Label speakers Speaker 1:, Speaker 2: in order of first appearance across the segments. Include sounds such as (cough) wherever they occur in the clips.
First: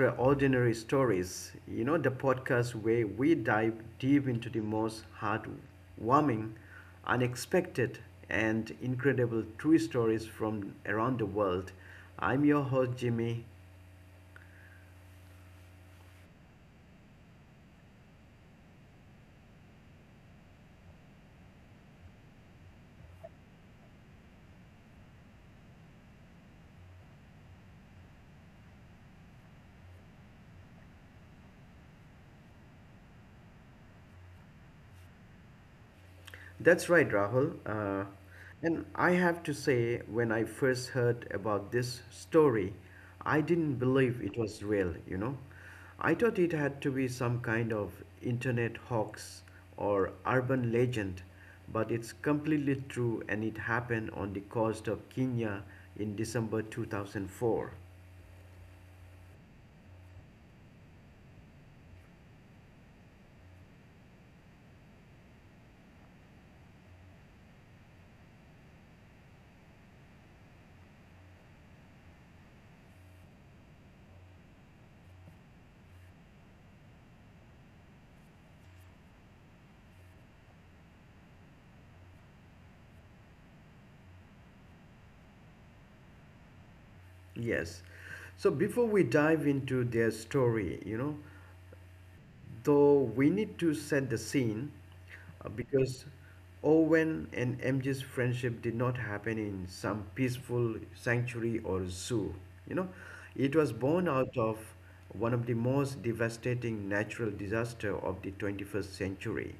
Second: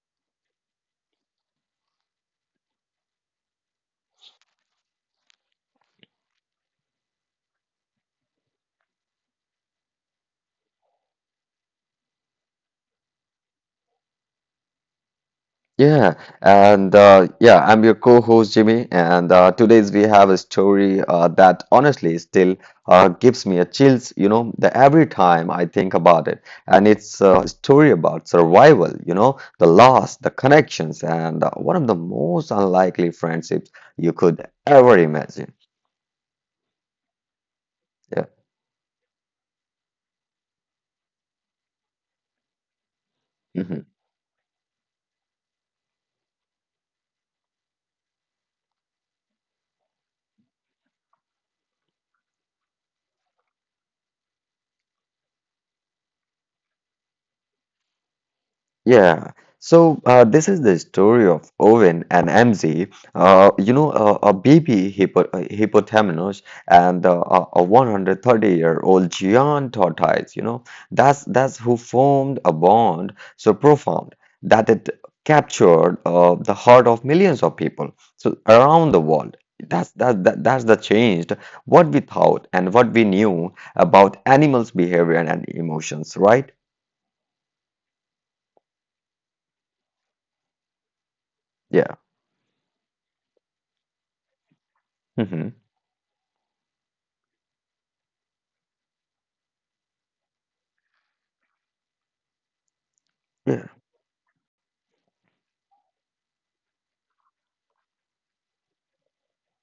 Speaker 1: Extraordinary Stories. The podcast where we dive deep into the most heartwarming, unexpected, and incredible true stories from around the world. I'm your host, Jimmy.
Speaker 2: Yeah, I'm your co-host Jimmy, and today's we have a story that honestly still gives me a chills, you know, the every time I think about it. And it's a story about survival, you know, the loss, the connections, and one of the most unlikely friendships you could ever imagine.
Speaker 1: That's right, Rahul. Uh,
Speaker 2: Yeah.
Speaker 1: and I have to say, when I first heard about this story, I didn't
Speaker 2: Mm-hmm.
Speaker 1: believe it was real. I thought it had to be some kind of internet hoax or urban legend, but it's completely true and it happened on the coast of Kenya in December 2004.
Speaker 2: Yeah. So this is the story of Owen and MZ. A baby hippo hippopotamus and a 130-year-old giant tortoise. You know, that's who formed a bond so profound that it captured the heart of millions of people so around the world. That's that, that that's the changed what we thought and what we knew about animals' behavior and emotions, right?
Speaker 1: Yes. So before we dive into their story,
Speaker 2: Yeah.
Speaker 1: though we need to set the scene
Speaker 2: Hmm.
Speaker 1: because Owen and MJ's friendship did not happen in some peaceful sanctuary or zoo. You know, it was born out of one of the most devastating natural disaster of the 21st century.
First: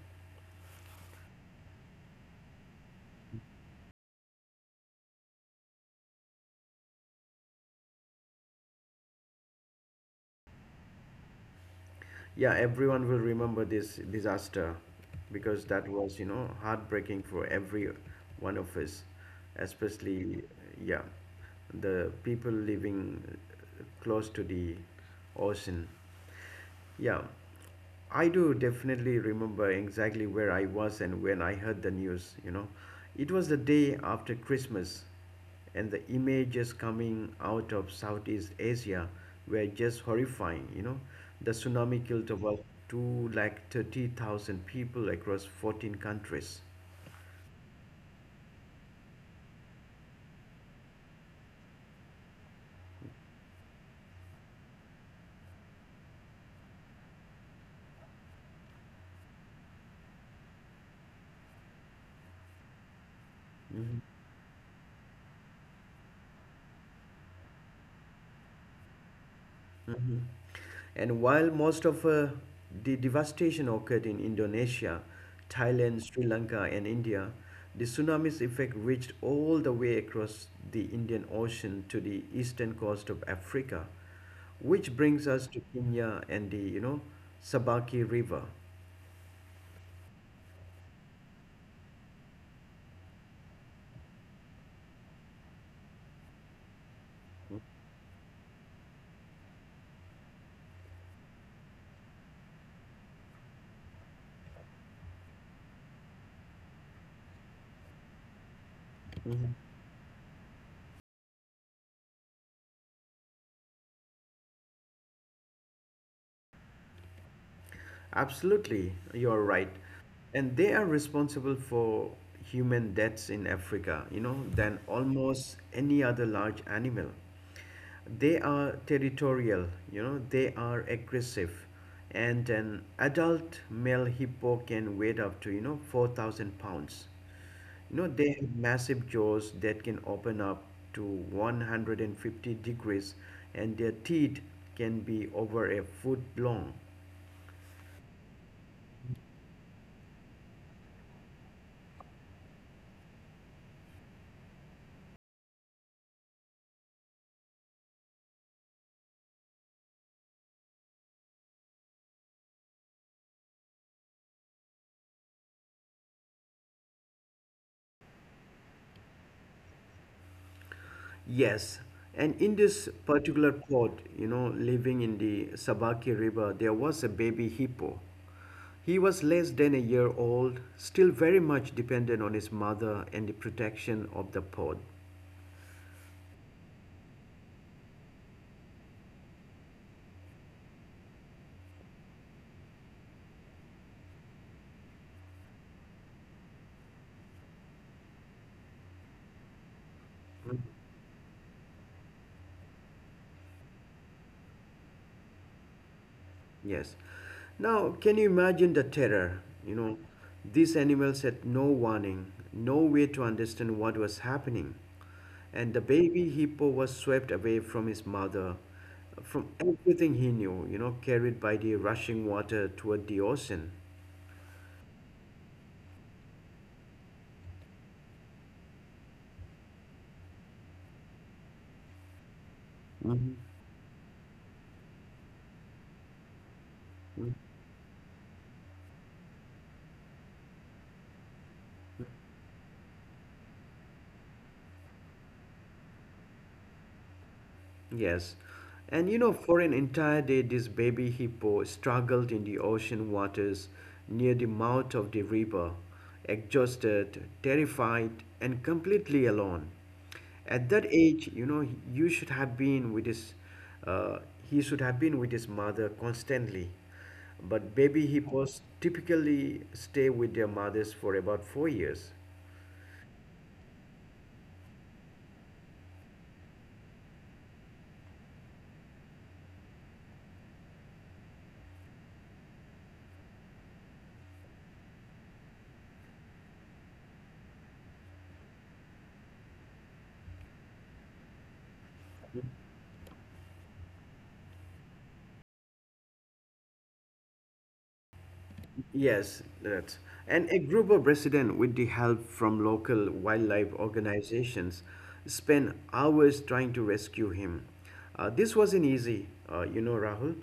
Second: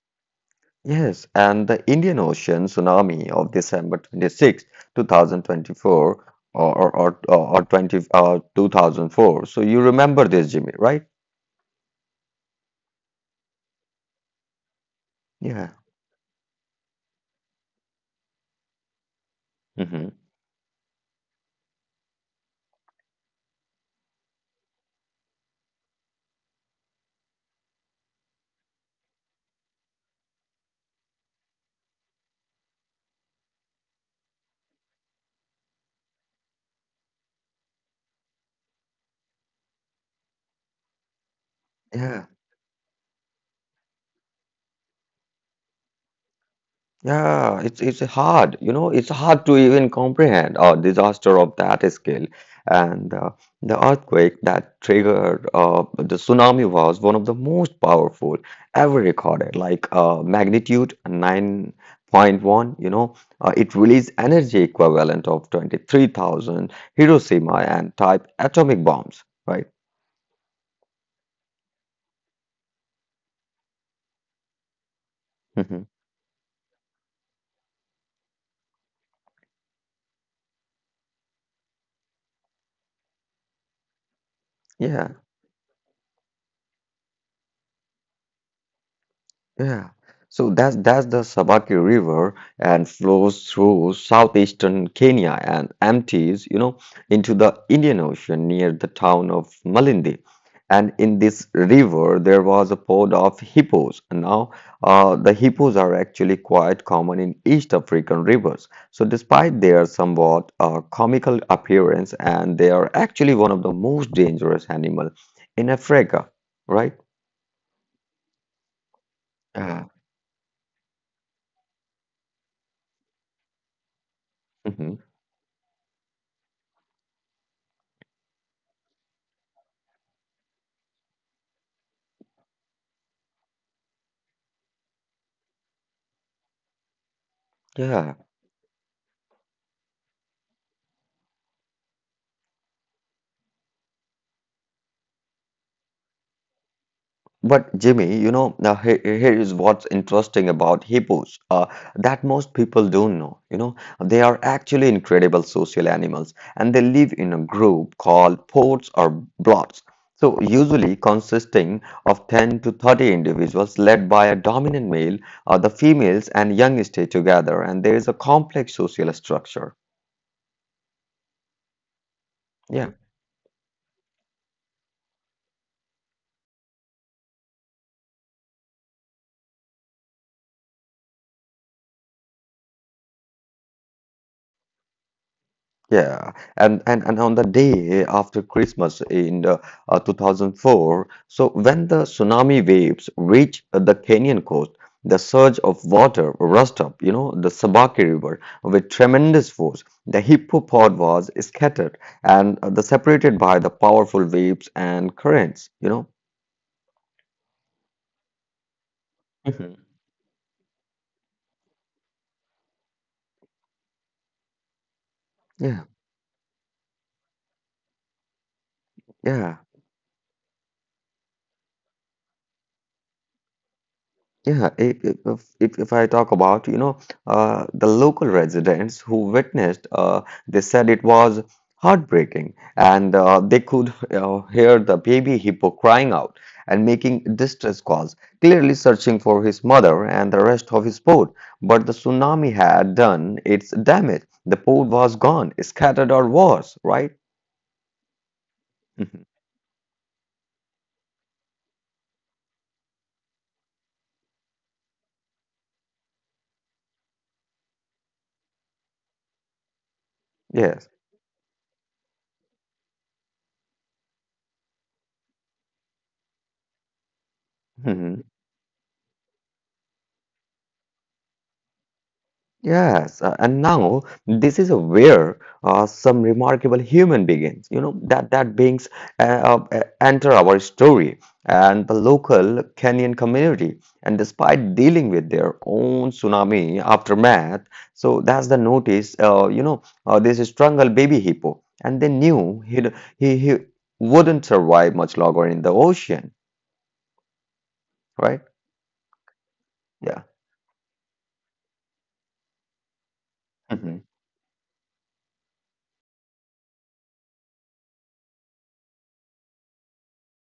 Speaker 2: Yes, and the Indian Ocean tsunami of December 26th, two 2024 or or or, or 20 uh, 2004. So you remember this, Jimmy, right?
Speaker 1: Yeah, everyone will remember this disaster because
Speaker 2: Yeah.
Speaker 1: that was, heartbreaking for every one of us,
Speaker 2: Hmm.
Speaker 1: especially, yeah, the people living close to the ocean. Yeah, I do definitely remember exactly where I was and when I heard the news. It was the day after Christmas and the images coming out of Southeast Asia were just horrifying. The tsunami killed
Speaker 2: Yeah.
Speaker 1: about two like 30,000 people across 14 countries.
Speaker 2: Yeah, it's hard, you know, it's hard to even comprehend a disaster of that scale. And the earthquake that triggered the tsunami was one of the most powerful ever recorded, like magnitude 9.1, you know, it
Speaker 1: Hmm.
Speaker 2: released energy equivalent of 23,000 Hiroshima and type atomic bombs, right?
Speaker 1: Hmm. And while most of the devastation occurred in Indonesia,
Speaker 2: Hmm.
Speaker 1: Thailand, Sri Lanka, and India, the tsunami's effect reached all the way across the Indian Ocean to the eastern coast of Africa, which
Speaker 2: Yeah.
Speaker 1: brings us to Kenya and the Sabaki River.
Speaker 2: Yeah. So that's the Sabaki River and flows through southeastern Kenya and empties, you know, into the Indian Ocean near the town of Malindi. And in this river, there was a pod of hippos. And now, the hippos are actually quite common in East African rivers. So, despite their somewhat comical appearance, and they are actually one of the most dangerous animal in Africa, right?
Speaker 1: Absolutely, you're right.
Speaker 2: Yeah.
Speaker 1: And they are responsible for human deaths in Africa, than
Speaker 2: Mhm.
Speaker 1: almost any other large animal. They are territorial, they are aggressive. And an adult male hippo can weigh up to, 4,000 pounds. You know,
Speaker 2: Yeah,
Speaker 1: they have massive jaws that can open up to 150 degrees, and their teeth can be over a foot long.
Speaker 2: but Jimmy, you know, now here is what's interesting about hippos that most people don't know. You know, they are actually incredible social animals and they live in a group called pods or blots. So, usually consisting of 10 to 30 individuals led by a dominant male, the females and young stay together, and there is a complex social structure.
Speaker 1: Yes, and in this
Speaker 2: Yeah.
Speaker 1: particular pod, living in the Sabaki River, there was a baby hippo. He was less than a year old, still very much dependent on his mother and the protection of the pod.
Speaker 2: Yeah, and on the day after Christmas in 2004, so when the tsunami waves reached the Kenyan coast, the surge of water rushed up, you know, the Sabaki River with tremendous force. The hippopod was scattered and the separated by the powerful waves and currents, you know.
Speaker 1: Yes. Now, can you imagine the terror?
Speaker 2: Mhm.
Speaker 1: These animals had no warning, no way to understand what was happening. And the
Speaker 2: Yeah,
Speaker 1: baby hippo was swept away from his mother, from
Speaker 2: yeah.
Speaker 1: everything he knew, carried by the rushing water toward the ocean.
Speaker 2: Yeah, if I talk about, you know, the local residents who witnessed, they said it was heartbreaking and
Speaker 1: Mhm.
Speaker 2: they could (laughs) hear the baby hippo crying out and making distress calls, clearly searching for his mother and the rest of his boat. But the tsunami had done its damage. The boat was gone, scattered or worse, right?
Speaker 1: Yes. And for an entire day, this baby hippo struggled in the ocean waters near the mouth of the river, exhausted, terrified, and completely alone.
Speaker 2: (laughs)
Speaker 1: At that
Speaker 2: Yes.
Speaker 1: age, you should have been with uh, he should have been with his mother constantly. But baby
Speaker 2: (laughs)
Speaker 1: hippos typically stay with their mothers for about 4 years.
Speaker 2: Yes, and now this is where some remarkable human begins. You know that beings enter our story and the local Kenyan community, and despite dealing with their own tsunami aftermath, so that's the notice. You know this strangled baby hippo, and they knew he wouldn't survive much longer in the ocean, right?
Speaker 1: Yes, that's.
Speaker 2: Yeah.
Speaker 1: And a group of residents, with the help from local wildlife
Speaker 2: Hmm.
Speaker 1: organizations, spent hours trying to rescue him. This wasn't easy, Rahul.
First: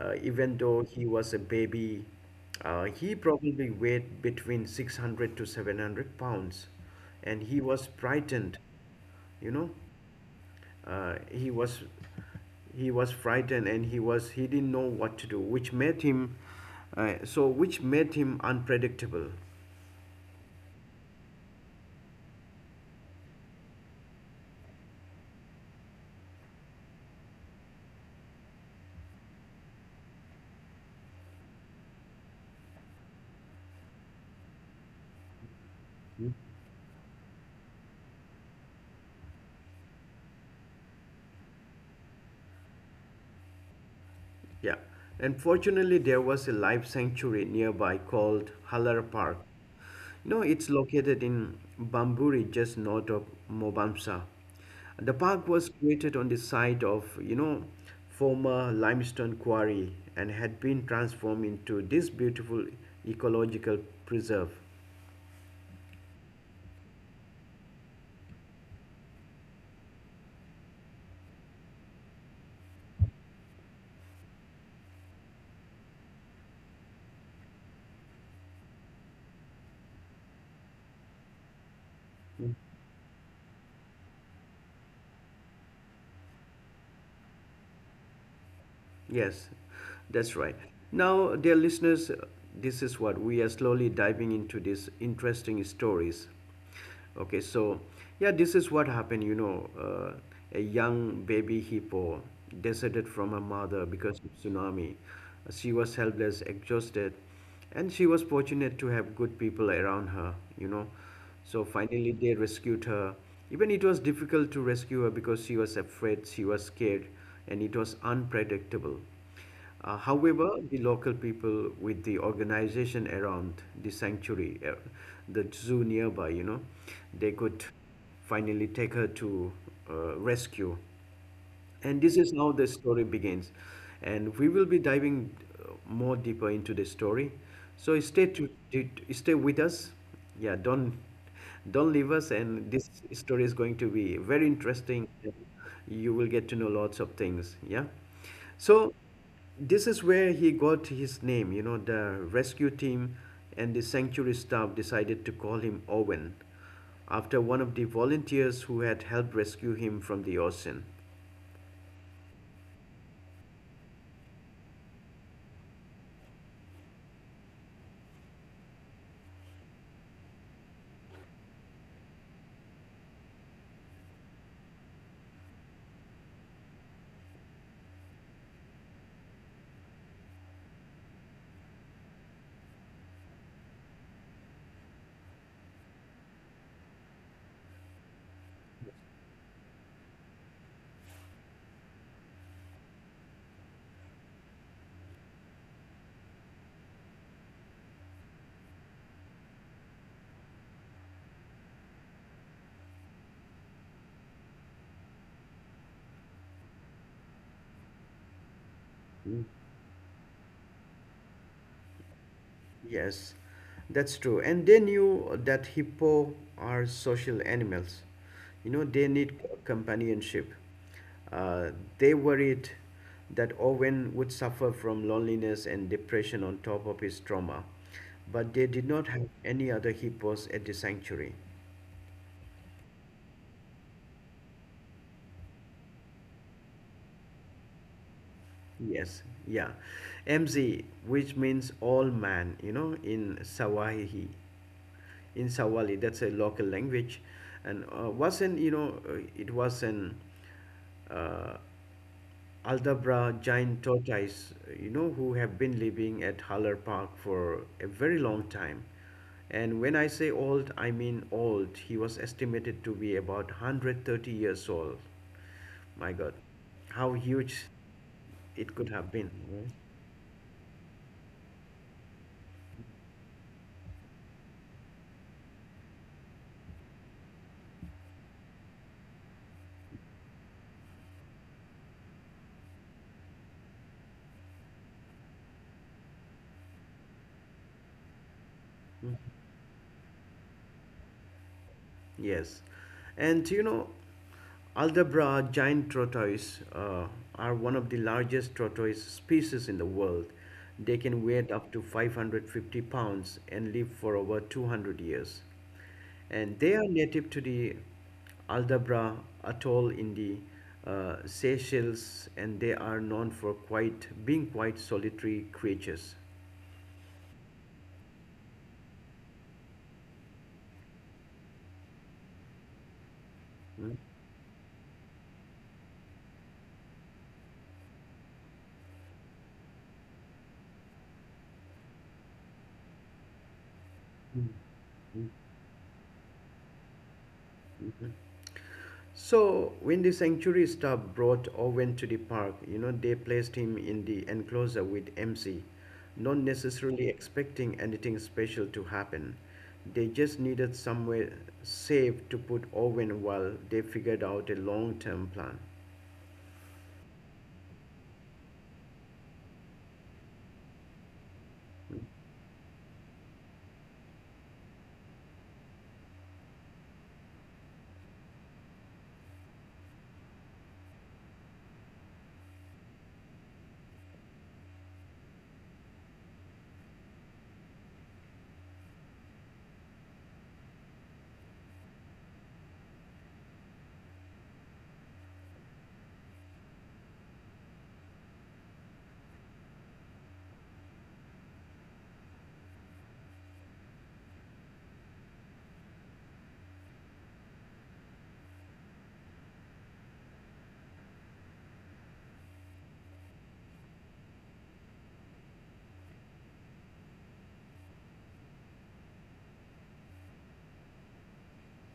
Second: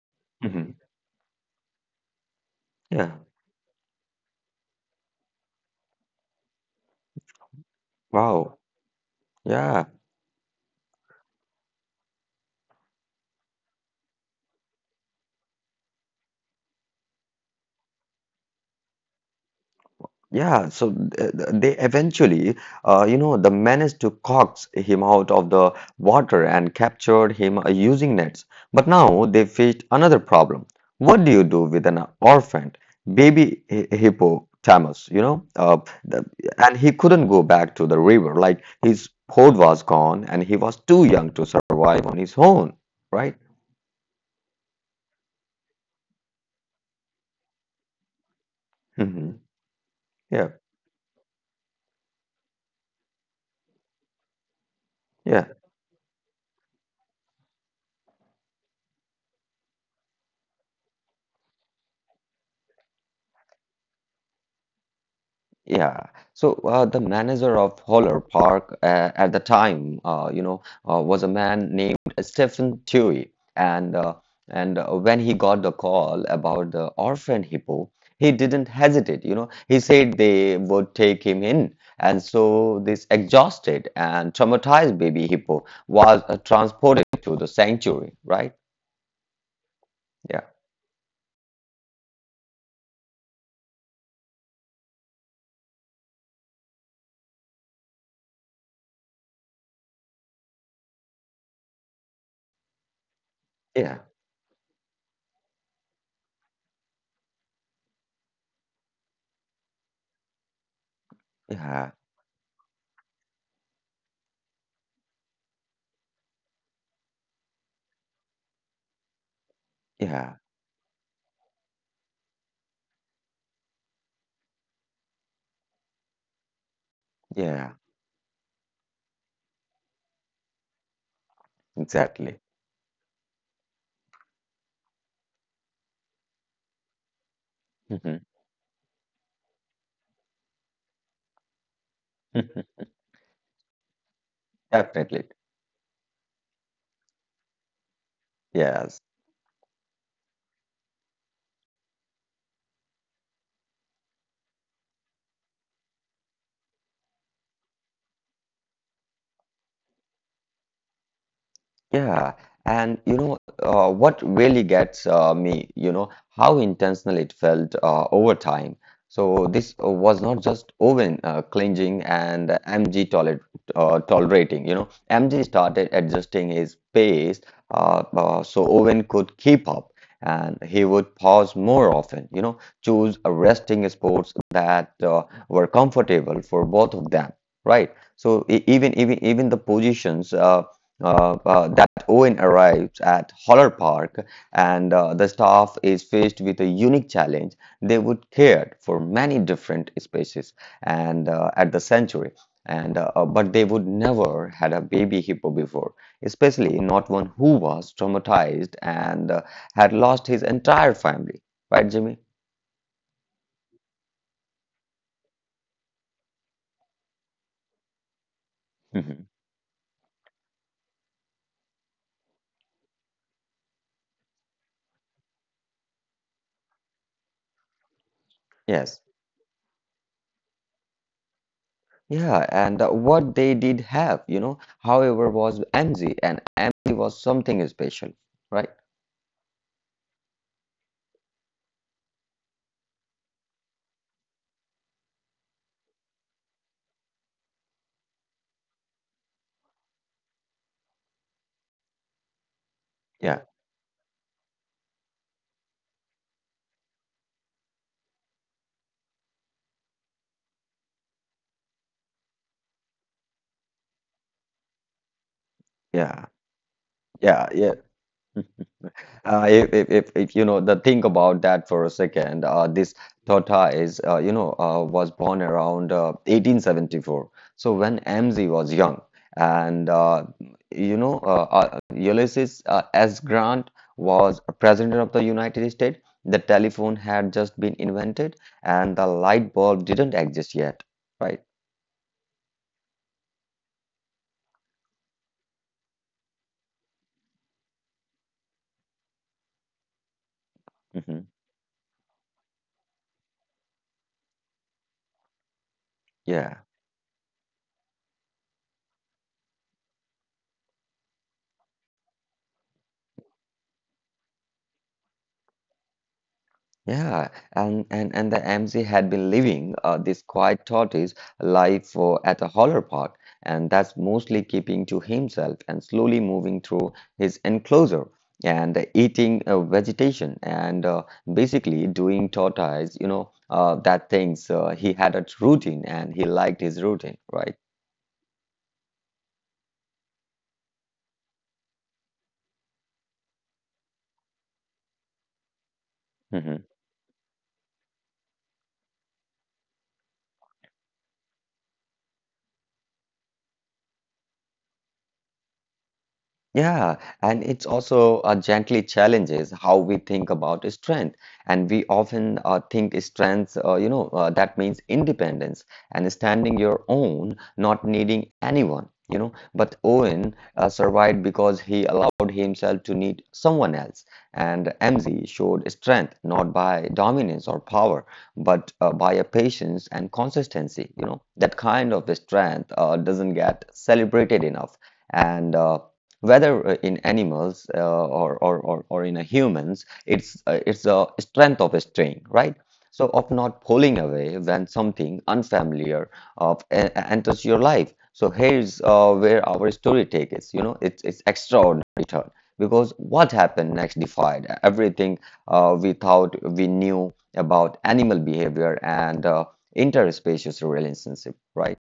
Speaker 1: Even
Speaker 2: Hmm.
Speaker 1: though he was a baby, he
Speaker 2: Yeah.
Speaker 1: probably weighed between 600 to 700 pounds, and he was frightened,
Speaker 2: Wow.
Speaker 1: you know
Speaker 2: Yeah.
Speaker 1: uh, he was he was frightened and he didn't know what to do, which made him unpredictable.
Speaker 2: Yeah, so they eventually, you know, the managed to coax him out of the water and captured him using nets. But now they faced another problem. What do you do with an orphaned baby hippopotamus? You know, the, and he couldn't go back to the river. Like his hoard was gone, and he was too young to survive on his own, right?
Speaker 1: Yeah, and fortunately there was a life sanctuary nearby called Halar
Speaker 2: Hmm.
Speaker 1: Park. You know,
Speaker 2: Yeah,
Speaker 1: it's located in Bamburi, just north of Mobamsa. The park
Speaker 2: yeah.
Speaker 1: was created on the site of, former limestone quarry and had been transformed into this beautiful ecological preserve.
Speaker 2: Yeah. So the manager of Holler Park at the time, was a man named Stephen Tewey, and uh, and when he got the call about the orphan hippo, he didn't hesitate. You know, he said they would take him in, and so this exhausted and traumatized baby hippo was transported to the sanctuary, right?
Speaker 1: Yes, that's
Speaker 2: Yeah.
Speaker 1: right. Now, dear listeners, this is what we are slowly diving into these interesting stories. Okay, so yeah, this is what happened. A young baby hippo deserted from her mother
Speaker 2: Yeah.
Speaker 1: because of tsunami. She was helpless, exhausted, and she was fortunate to have good people around her, so
Speaker 2: Yeah.
Speaker 1: finally they rescued her, even it was difficult to rescue her because she was afraid, she was scared, and it was unpredictable. uh,
Speaker 2: Yeah.
Speaker 1: however, the local people with the organization around the sanctuary, the zoo nearby, they could
Speaker 2: Yeah.
Speaker 1: finally take her to rescue. And this is
Speaker 2: Exactly.
Speaker 1: how the story begins. And we will be diving more deeper into the story. So stay to- stay with us. Yeah, don't leave us.
Speaker 2: (laughs)
Speaker 1: And this story is going to be very interesting.
Speaker 2: Definitely.
Speaker 1: You will get to know lots of things. Yeah. So
Speaker 2: Yes.
Speaker 1: this is where he got his name. The rescue team and the sanctuary staff decided to call him Owen after one of the volunteers who had helped rescue him from the ocean.
Speaker 2: Yeah, and you know what really gets me, you know, how intentional it felt over time. So this was not just Owen clinging and MG toler uh, tolerating. You know, MG started adjusting his pace so Owen could keep up, and he would pause more often. You know, choose a resting sports that were comfortable for both of them, right? So even the positions. That Owen arrives at Holler Park and the staff is faced with a unique challenge. They would care for many different species and at the sanctuary, and but they would never had a baby hippo before, especially not one who was traumatized and
Speaker 1: Mm.
Speaker 2: had lost his entire family. Right, Jimmy?
Speaker 1: Yes, that's true. And they knew that hippo are social animals. They
Speaker 2: Mhm.
Speaker 1: need companionship. Uh, they worried that Owen would suffer from loneliness and depression on top of his trauma, but they did not
Speaker 2: Yes.
Speaker 1: have any other hippos at the sanctuary.
Speaker 2: Yeah, and what they did have, you know, however, was MZ, and MZ was something special, right?
Speaker 1: Yes, yeah. MZ, which means all man, in Sawali, that's a local language. And wasn't, you know, it was an uh, Aldabra
Speaker 2: Yeah.
Speaker 1: giant tortoise, who have been living at Haller Park for a very long time. And when I say old, I mean old. He was estimated to be about 130 years old. My God,
Speaker 2: Yeah,
Speaker 1: how
Speaker 2: yeah,
Speaker 1: huge
Speaker 2: yeah.
Speaker 1: it could have been, right?
Speaker 2: If you know the think about that for a second, this Tota is was born around 1874. So when MZ was young, and you know Ulysses S. Grant was a president of the United States. The telephone had just been invented, and the light bulb didn't exist yet, right?
Speaker 1: Yes, and Aldabra giant tortoise are one of the largest tortoise species in the world. They can
Speaker 2: Hmm.
Speaker 1: weigh up to 550 pounds and live for over 200 years. And
Speaker 2: Yeah.
Speaker 1: they are native to the Aldabra atoll in the Seychelles, and they are known for quite being quite solitary creatures.
Speaker 2: Yeah, and the MC had been living this quiet tortoise life for, at a Holler Park, and that's mostly keeping to himself and slowly moving through his enclosure and eating vegetation and basically doing tortoise, you know, that
Speaker 1: Mm.
Speaker 2: things. He had a routine and he liked his routine, right?
Speaker 1: So, when the sanctuary staff brought Owen to the park, they placed him in the enclosure with MC, not
Speaker 2: Mm-hmm.
Speaker 1: necessarily expecting anything special to happen. They just needed somewhere safe to put Owen while they figured out a long term plan.
Speaker 2: Yeah, and it's also gently challenges how we think about strength. And we often think strength, that means independence and standing your own, not needing anyone, you know. But Owen survived because he allowed himself to need someone else. And MZ showed strength not by dominance or power, but by a patience and consistency, you know. That kind of strength doesn't get celebrated enough. And whether in animals or in a humans, it's a strength of a staying, right? So of not pulling away when something unfamiliar of enters your life. So here's where our story takes us. You know, it's extraordinary turn because what happened next defied everything we thought we knew about animal behavior and interspecies relationship, right?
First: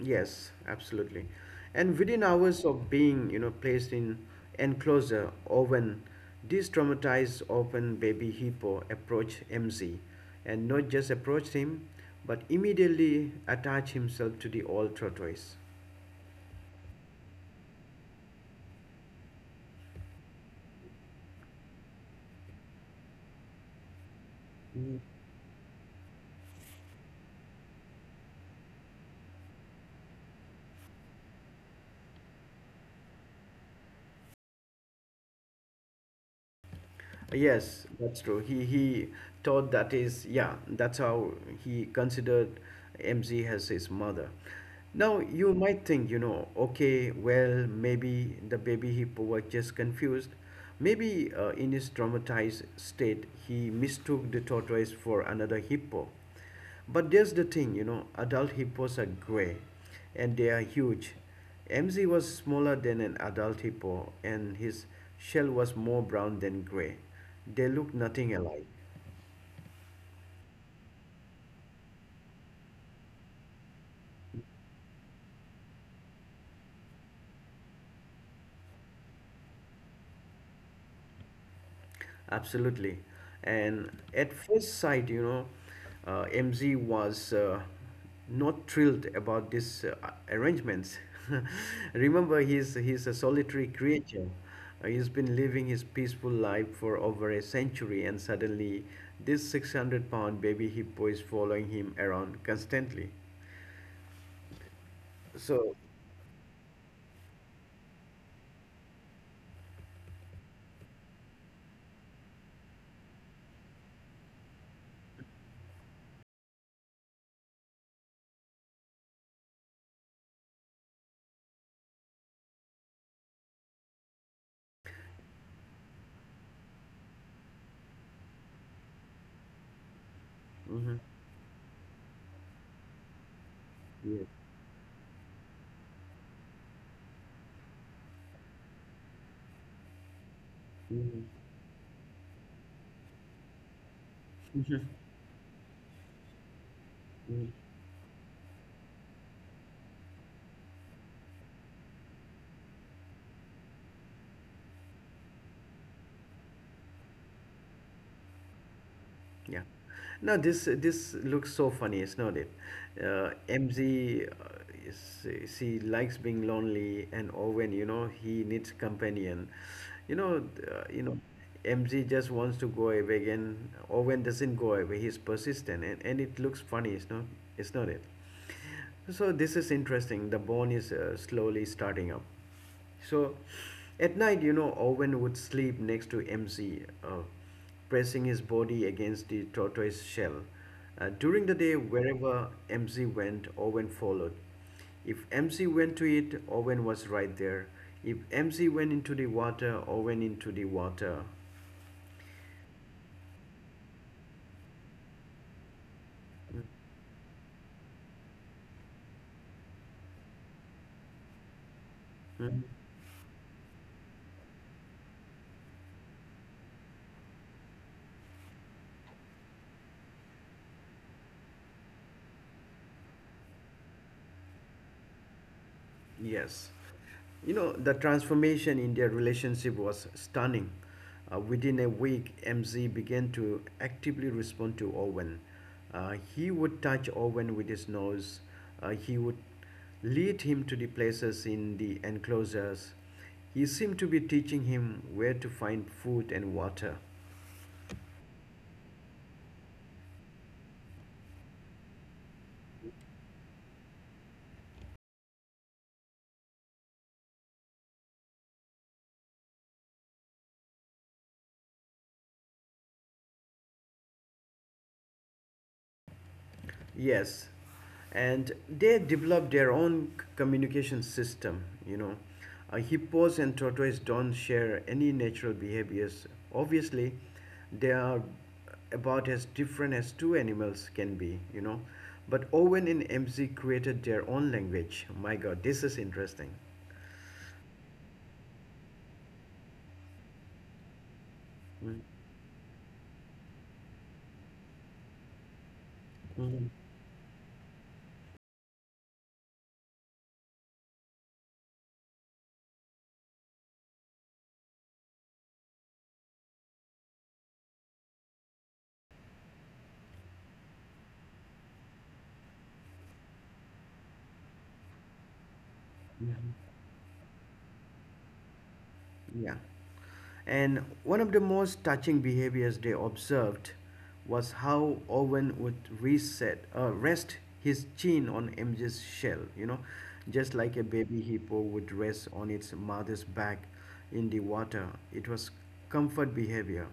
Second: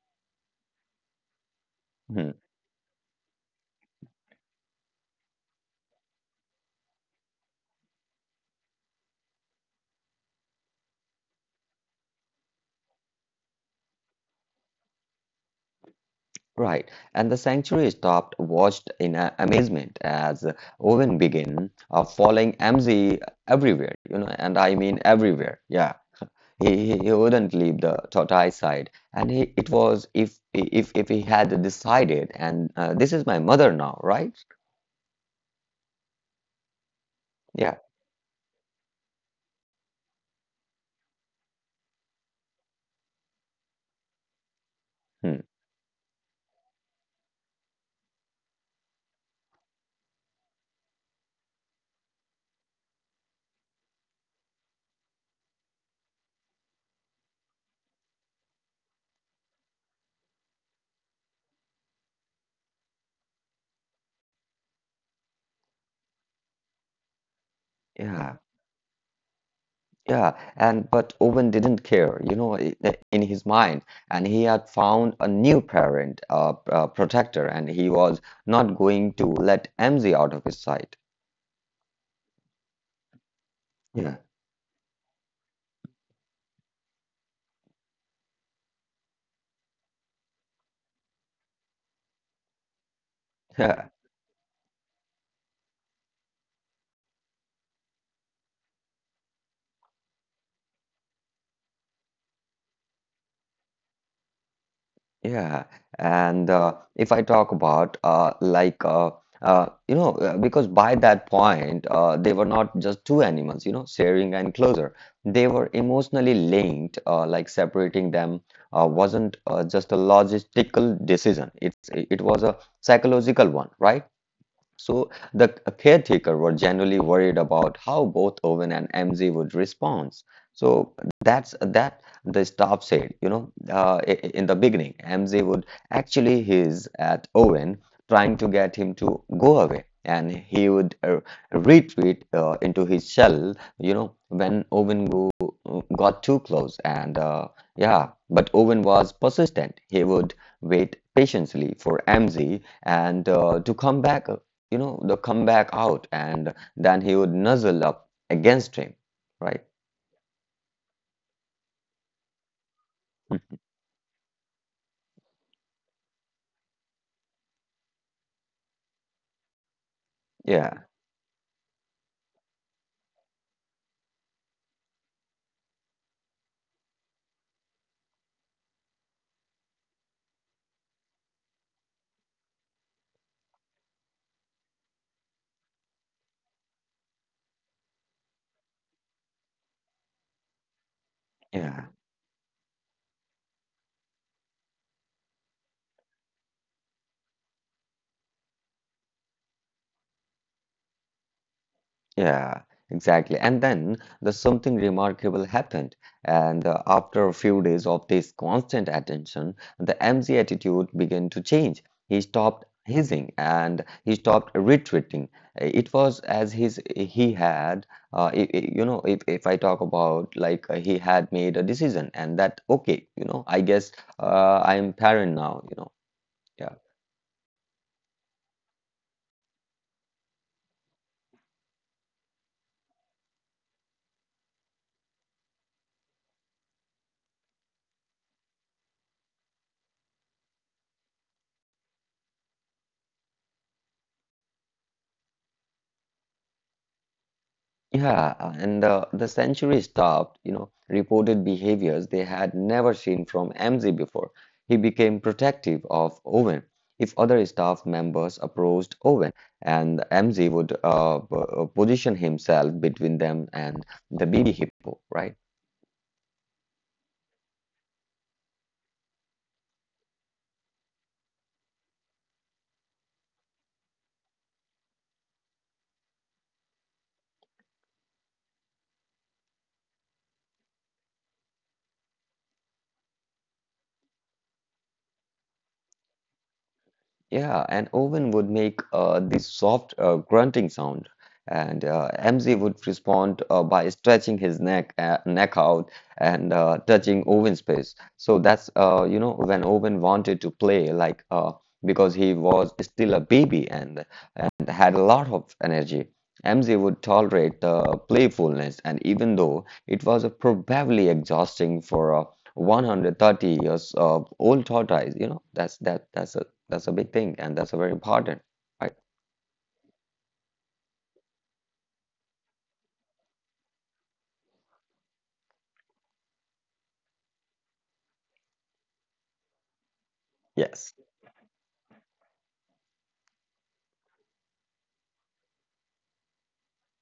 Speaker 1: Yes, absolutely. And within
Speaker 2: Hmm.
Speaker 1: hours of being, placed in enclosure oven, this traumatized open baby hippo approached MZ and not just approached him, but immediately attached himself to the old tortoise.
Speaker 2: Right, and the sanctuary stopped, watched in amazement as Owen began following MZ everywhere, you know, and I mean everywhere. Yeah, he wouldn't leave the tortoise side, and he, it was if he had decided, and this is my mother now, right? Yeah,
Speaker 1: Yes, that's true. He thought that is, yeah. That's how he considered MZ as his mother. Now
Speaker 2: hmm,
Speaker 1: you might think, okay, well maybe the baby hippo was just confused. Maybe in his traumatized state, he mistook the tortoise for another hippo. But there's the thing, adult hippos are gray and they are huge. MZ was smaller than an adult hippo and his shell was more brown than gray. They look
Speaker 2: yeah.
Speaker 1: nothing alike.
Speaker 2: Yeah, and but Owen didn't care, you know, in his mind, and he had found a new parent, a protector, and he was not going to let MZ out of his sight.
Speaker 1: Absolutely. And
Speaker 2: Yeah,
Speaker 1: at first sight, MZ was not thrilled about these arrangements. (laughs) Remember, he's a solitary
Speaker 2: (laughs)
Speaker 1: creature. He's been living his peaceful life for over a century, and suddenly, this 600 pound baby hippo is following him around constantly.
Speaker 2: Yeah,
Speaker 1: So,
Speaker 2: and if I talk about because by that point they were not just two animals, you know, sharing and closer. They were emotionally linked. Like separating them wasn't just a logistical decision. It was a psychological one, right? So the caretaker were generally worried about how both Owen and MZ would respond. So
Speaker 1: mhm,
Speaker 2: that's that the staff said, you know,
Speaker 1: yeah.
Speaker 2: in the beginning, MZ would actually hiss at Owen, trying to get him to go away, and he would
Speaker 1: Mhm,
Speaker 2: retreat into his shell, you know, when Owen got too close. And
Speaker 1: mhm.
Speaker 2: yeah, but Owen was persistent. He would wait patiently for MZ and to come back you know, the comeback out, and then he would nuzzle up against him, right?
Speaker 1: Yeah. No, this looks so funny, isn't it? MZ, is, she likes being lonely, and Owen, he needs companion. You know,
Speaker 2: Yeah,
Speaker 1: uh, you know, MZ just wants to go away, and Owen doesn't go away. He's persistent, and it looks funny, it's not it. So this is interesting. The bone is slowly starting up. So at night, Owen would sleep next to MC, pressing his body against the tortoise shell. During the day,
Speaker 2: yeah.
Speaker 1: wherever MC went, Owen followed. If MC went to it, Owen was right there. If MC went into the water, Owen into the water.
Speaker 2: Yeah, exactly. And then the something remarkable happened. And after a few days of this constant attention, the MZ attitude began to change. He stopped
Speaker 1: Mhm.
Speaker 2: hissing and he stopped retreating. It was as his he had, if I talk about like he had made a decision and that okay, you know, I guess I'm parent now, you know.
Speaker 1: Yes.
Speaker 2: Yeah.
Speaker 1: The transformation in their relationship was stunning. Within a week, MZ began to actively respond to Owen. He would touch Owen with his nose, he would lead him to the places in the enclosures. He seemed to be teaching him where to find food and water.
Speaker 2: Yeah, and the century stopped, you know, reported behaviors they had never seen from MZ before. He became protective of Owen. If other staff members approached Owen, and MZ would position himself between them and the baby hippo, right?
Speaker 1: Yes, and they develop their own communication system. Hippos and tortoises don't share any natural behaviors. Obviously, they are about as different as two animals can be. But Owen and MZ created their own language. My God, this is interesting.
Speaker 2: Yeah, an oven would make this soft grunting sound, and MZ would respond by stretching his neck neck out and
Speaker 1: Mhm.
Speaker 2: touching oven space. So that's when Owen wanted to play because he was still a baby and had a lot of energy. MZ would tolerate the playfulness, and even though it was probably exhausting for a 130 years old tortoise, you know that's a big thing, and that's a very important, right?
Speaker 1: Yeah. And one of the most touching behaviors they observed was how Owen would rest his chin on MJ's shell, just like a
Speaker 2: Yes.
Speaker 1: baby hippo would rest on its mother's back in the water. It was comfort behavior,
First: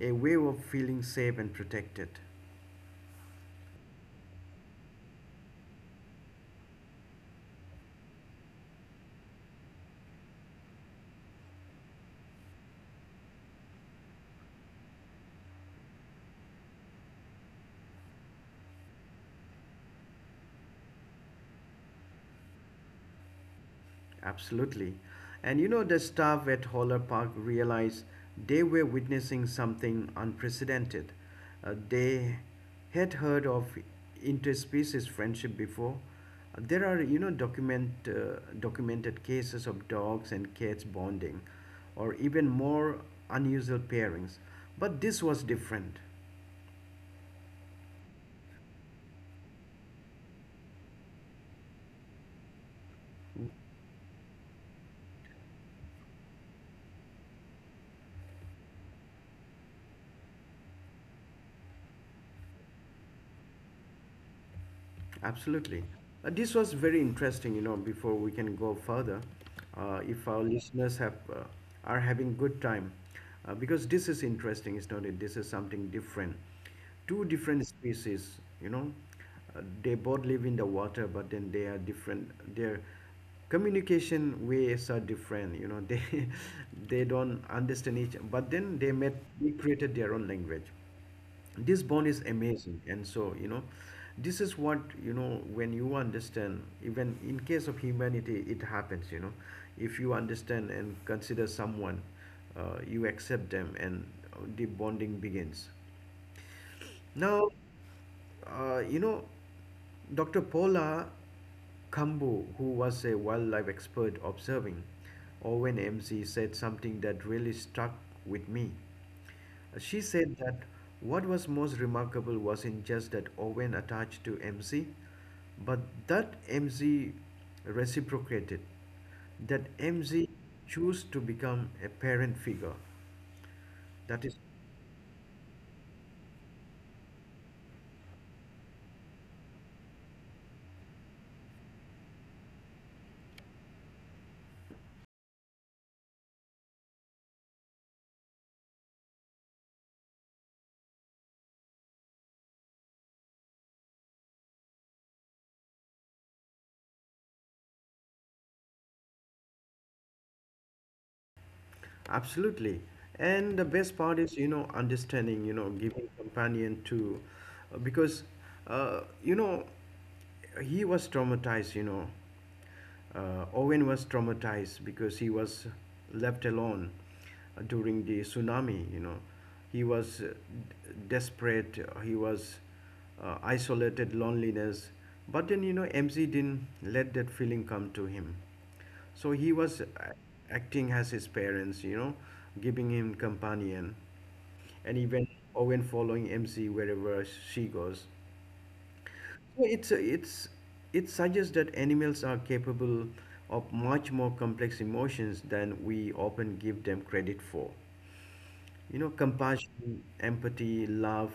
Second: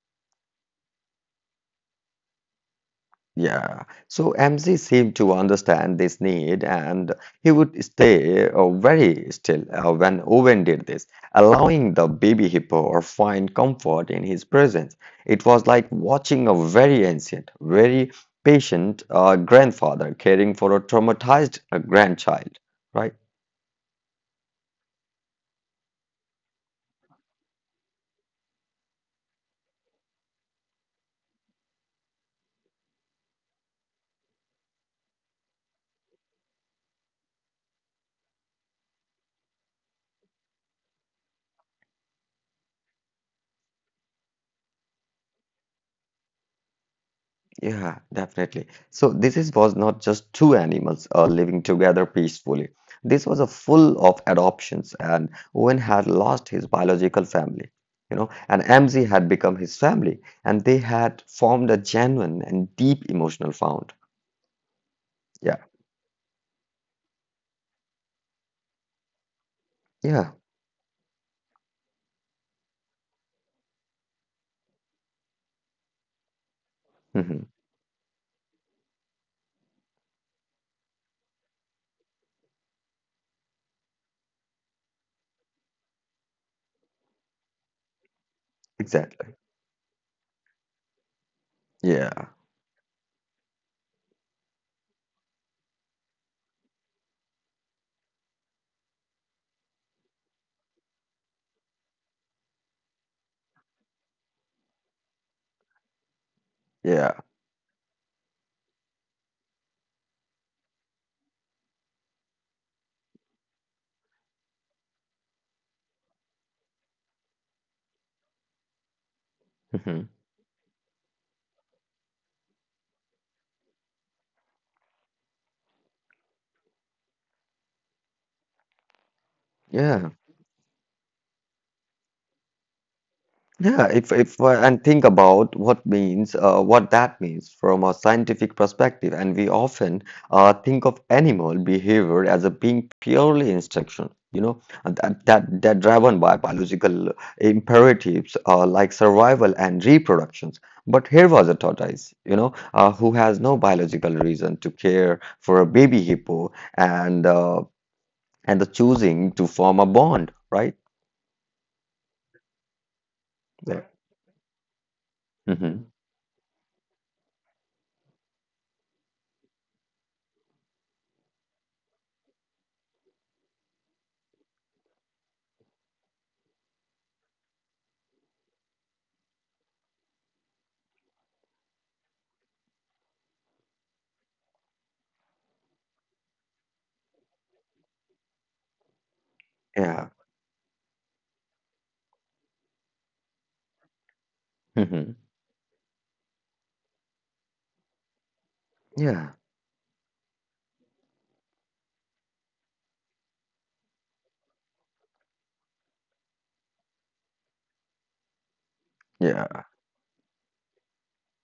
Speaker 1: a way of feeling safe and protected.
Speaker 2: Yeah. So MZ seemed to understand this need, and he would stay very still when Owen did this, allowing the baby hippo or find comfort in his presence. It was like watching a very ancient, very patient grandfather caring for a traumatized grandchild, right?
Speaker 1: Absolutely. And the staff at Holler Park realized they were witnessing something unprecedented. They had heard of interspecies friendship before. There are, documented cases of dogs and cats bonding, or even more unusual pairings. But this was different.
Speaker 2: Yeah, definitely. So was not just two animals living together peacefully. This was a full of adoptions, and Owen had lost his biological family, you know, and Amzi had become his family, and they had formed a genuine and deep emotional bond. Yeah,
Speaker 1: Absolutely. This was very interesting, before we can go further. If
Speaker 2: yeah,
Speaker 1: our listeners have are having good time, because this is interesting, it's not it? This is something different. Two
Speaker 2: hmm,
Speaker 1: different species, they both live in the water, but then they are different. Their communication ways are different, you know. They (laughs) they don't understand each, but then they met.
Speaker 2: exactly.
Speaker 1: They created their own language. This bond is
Speaker 2: Yeah,
Speaker 1: amazing and so this is what you know when you understand even in case of humanity it happens if you understand and consider someone, you accept them and the bonding begins.
Speaker 2: yeah,
Speaker 1: Now, uh, you know, Dr. Paula Kambu, who was a wildlife expert observing Owen MC, said something that really stuck with me. She
Speaker 2: hmm,
Speaker 1: said that what was most remarkable wasn't just that Owen attached to MC, but that MZ reciprocated, that
Speaker 2: yeah.
Speaker 1: MZ chose to become a parent figure.
Speaker 2: Yeah,
Speaker 1: That is
Speaker 2: if and think about what that means from a scientific perspective, and we often think of animal behavior as a being purely instruction, you know, and that driven by biological imperatives like survival and reproductions. But here was a tortoise, you know, who has no biological reason to care for a baby hippo and the choosing to form a bond, right?
Speaker 1: absolutely. And the
Speaker 2: Yeah.
Speaker 1: best part is, understanding,
Speaker 2: Hmm.
Speaker 1: giving companion to, because, uh, you know, he was traumatized, Owen was traumatized because he was left alone during the tsunami, He was desperate, he was isolated, loneliness. But then, MC didn't let that feeling come to him, so he was
Speaker 2: Yeah.
Speaker 1: acting as his parents, giving him companion, and
Speaker 2: Hmm.
Speaker 1: even Owen following MC wherever she goes.
Speaker 2: Yeah.
Speaker 1: So it's it suggests that animals are capable of much more complex emotions than we often give them credit for. You know,
Speaker 2: Yeah.
Speaker 1: compassion, empathy, love,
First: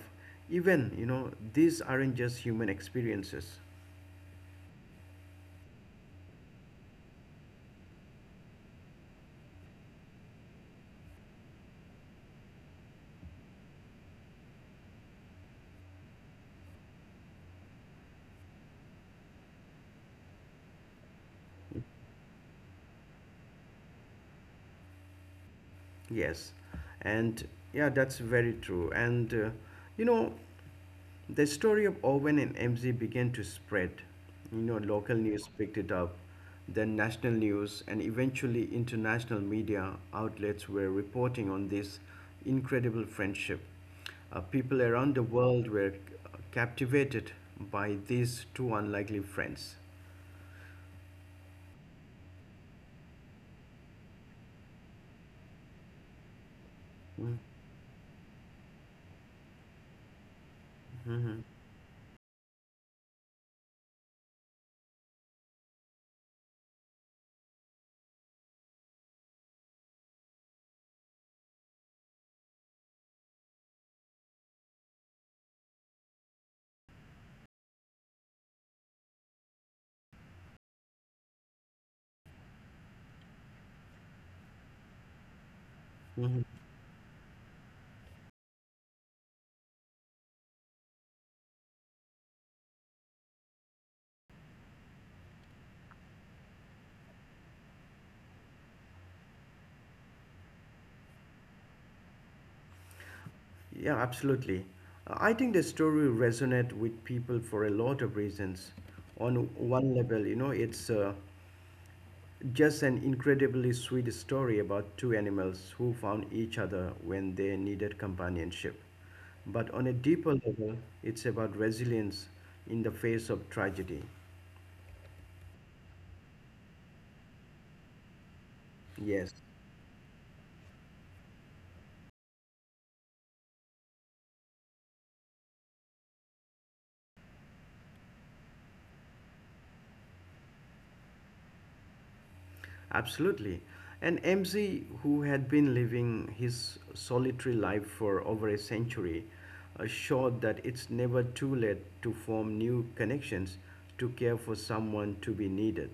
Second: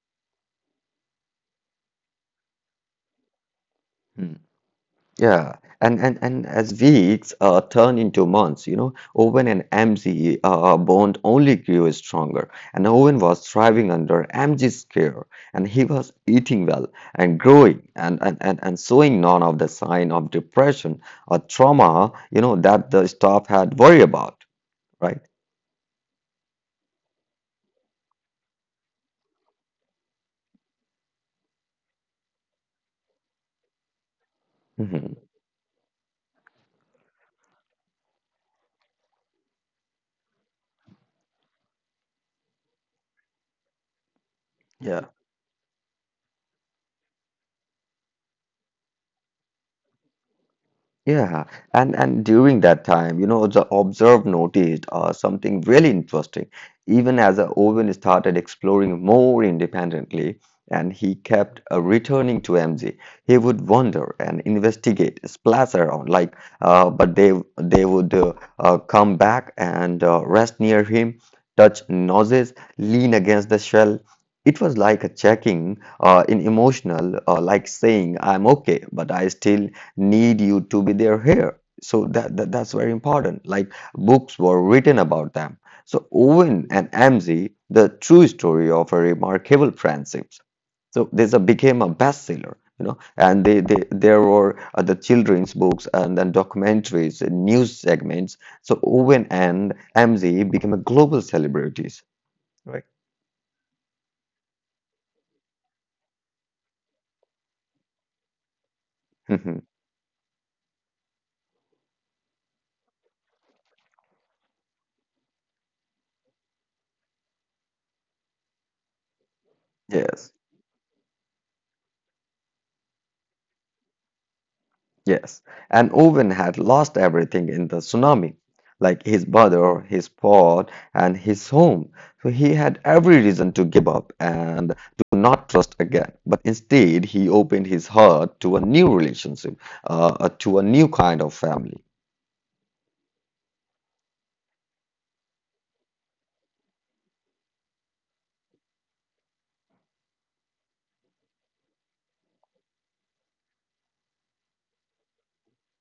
Speaker 1: even these aren't just human experiences.
Speaker 2: Hmm. Yeah. And as weeks turn into months, you know, Owen and MZ bond only grew stronger. And Owen was thriving under MG's care, and he was eating well and growing and showing none of the sign of depression or trauma, you know, that the staff had worry about, right?
Speaker 1: Yes, and yeah, that's very true. And you know, the story of Owen and MZ began to spread. You know, local
Speaker 2: Mhm.
Speaker 1: news picked it up, then national news, and eventually international media outlets were reporting on this incredible friendship. People around the world were captivated by these two unlikely friends.
Speaker 2: Yeah, and during that time, you know, the observe noticed something really interesting. Even as Owen started exploring more independently, and he kept returning to MZ, he would wander and investigate, splash around, like, but they would come back and rest near him, touch noses, lean against the shell. It was like a checking in emotional, like saying, "I'm okay, but I still need you to be there here. So that's very important. Like books were written about them. So Owen and Amzie, the true story of a remarkable friendship. So this became a bestseller, you know, and they there were the children's books and then documentaries, and news segments. So Owen and Amzie became a global celebrities.
Speaker 1: Yeah, absolutely. I think the story resonate with people for a lot of reasons. On one level, you know, it's just an incredibly sweet story about two animals who found each other when they needed companionship. But on
Speaker 2: (laughs)
Speaker 1: a
Speaker 2: Yes.
Speaker 1: deeper level, it's about resilience in the face of tragedy.
Speaker 2: Yes, and Owen had lost everything in the tsunami, like his
Speaker 1: Yes.
Speaker 2: brother, his pod, and his home. So he had every reason to give up and to not trust again. But instead, he opened his heart to a new relationship, to a new kind of family.
Speaker 1: Absolutely. And MZ, who had been living his solitary life for over a century, showed that it's never too late to form new connections, to care for someone, to be needed.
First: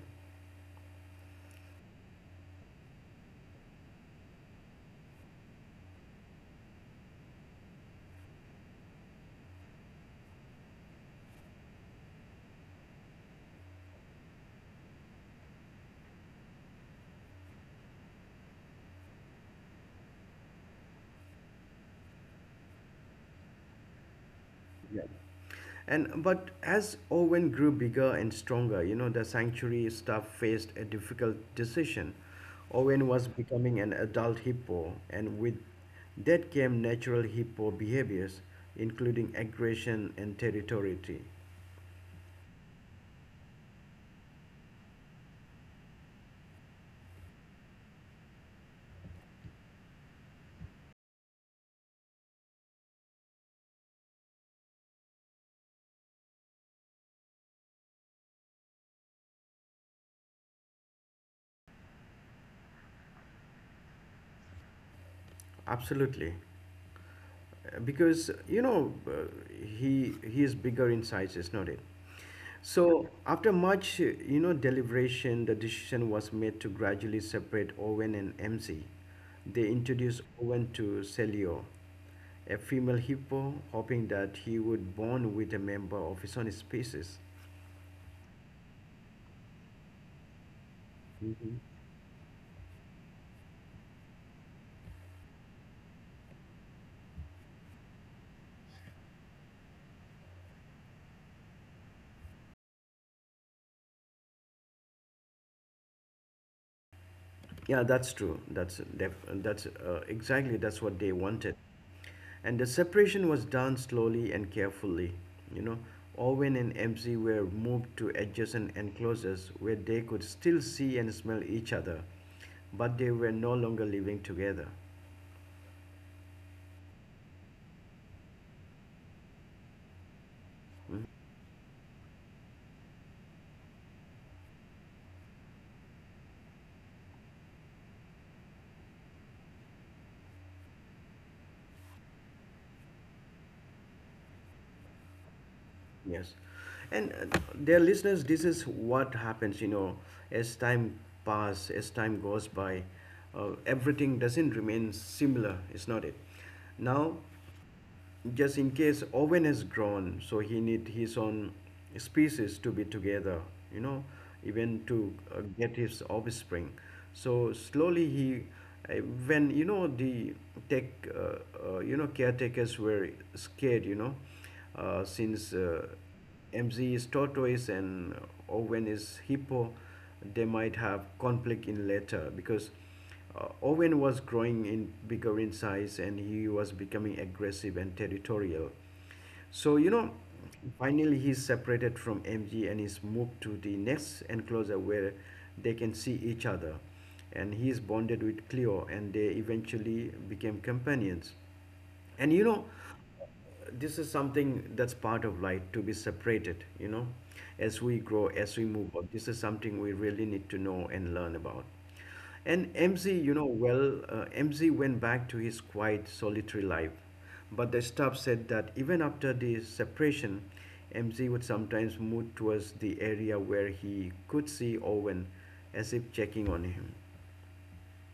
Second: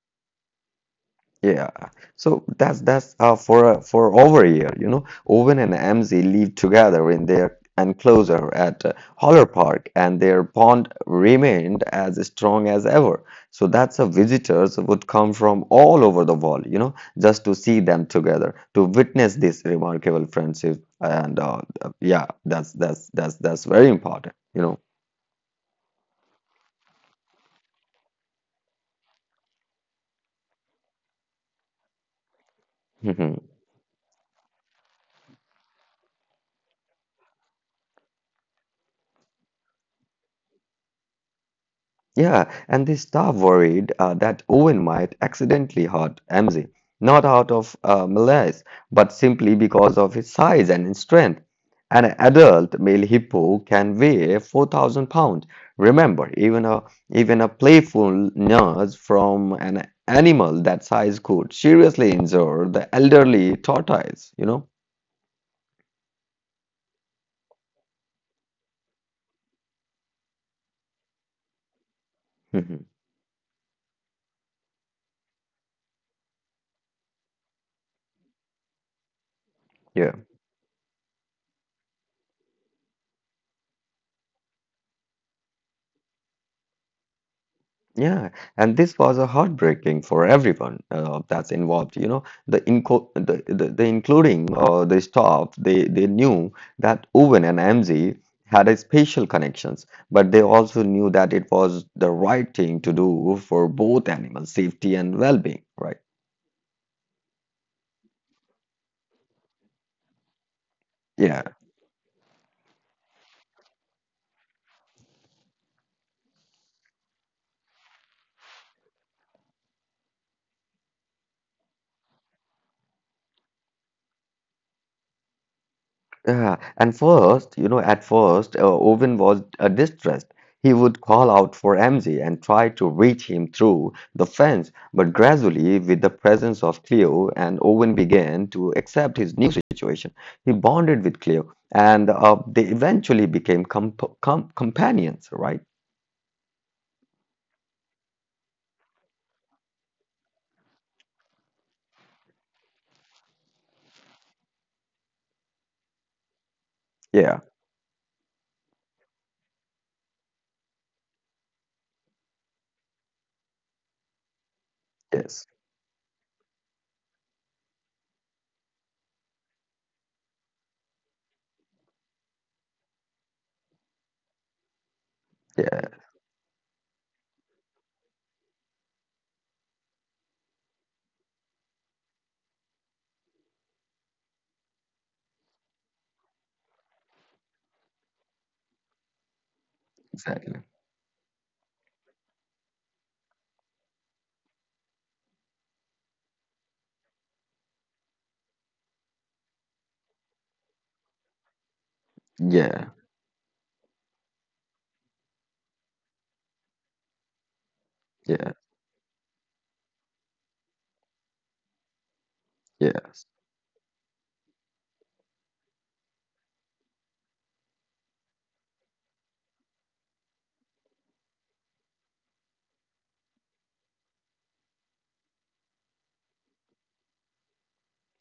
Speaker 2: Yeah, so that's for over a year, you know, Owen and Amzi lived together in their enclosure at Holler Park, and their bond remained as strong as ever. So that's a visitors would come from all over the world, you know, just to see them together, to witness this remarkable friendship, and yeah, that's very important, you know.
Speaker 1: Yeah. And but as Owen grew bigger and stronger, you know, the sanctuary staff faced a difficult decision. Owen was
Speaker 2: (laughs)
Speaker 1: becoming an adult hippo, and with that came natural hippo behaviors, including aggression and territoriality.
Speaker 2: Yeah, and the staff worried that Owen might accidentally hurt MZ, not out of malice, but simply because of his size and strength. An adult male hippo can weigh 4,000 pounds. Remember, even a playful nurse from an animal that size could seriously injure the elderly tortoise, you know?
Speaker 1: Absolutely. Because he is bigger in size, is not it?
Speaker 2: Mhm.
Speaker 1: So after much deliberation, the decision was made to gradually separate Owen and MC. They
Speaker 2: Yeah.
Speaker 1: introduced Owen to Celio, a female hippo, hoping that he would bond with a member of his own species.
Speaker 2: Yeah, and this was a heartbreaking for everyone that's involved. You know, the inco the including the staff, they knew that Owen and MZ had a special connections, but they also knew that it was the right thing to do for both animal safety and well-being, right?
Speaker 1: Yeah, that's true. That's def that's exactly that's what they
Speaker 2: Yeah.
Speaker 1: wanted. And the separation was done slowly and carefully. You know, Owen and MC were moved to adjacent enclosures where they could still see and smell each other, but they were no longer living together.
Speaker 2: Yeah, and first, you know, at first, Owen was distressed. He would
Speaker 1: Mhm.
Speaker 2: call out for MZ and try to reach him through the fence, but gradually, with the presence of Cleo, and Owen began to accept his new situation. He bonded with Cleo, and they eventually became companions, right?
Speaker 1: Yes. And dear listeners, this is what happens, you know, as time pass, as time goes by, everything doesn't remain similar, is not it? Now,
Speaker 2: Yeah,
Speaker 1: just in case Owen has grown, so he need his own species to be together, you know, even to
Speaker 2: yes,
Speaker 1: get his offspring. So slowly he, uh, when you know the tech, uh, you know caretakers were scared, you know, since
Speaker 2: yeah,
Speaker 1: MZ is tortoise and Owen is hippo, they might have conflict in later because Owen was growing in bigger in size and he was becoming aggressive and territorial. So, you know,
Speaker 2: exactly.
Speaker 1: finally he's separated from MG and is moved to the next enclosure where they can see each other. And he is bonded with Cleo and they eventually became companions. And,
Speaker 2: Yeah,
Speaker 1: this is something that's part of life to be separated, you know, as we grow,
Speaker 2: yeah,
Speaker 1: as we move on. This is something we really need to know and learn about. And
Speaker 2: yeah.
Speaker 1: MZ, MZ went back to his quiet solitary life, but the staff said that even after the separation, MZ would sometimes move towards the area where he could see Owen, as if checking on him.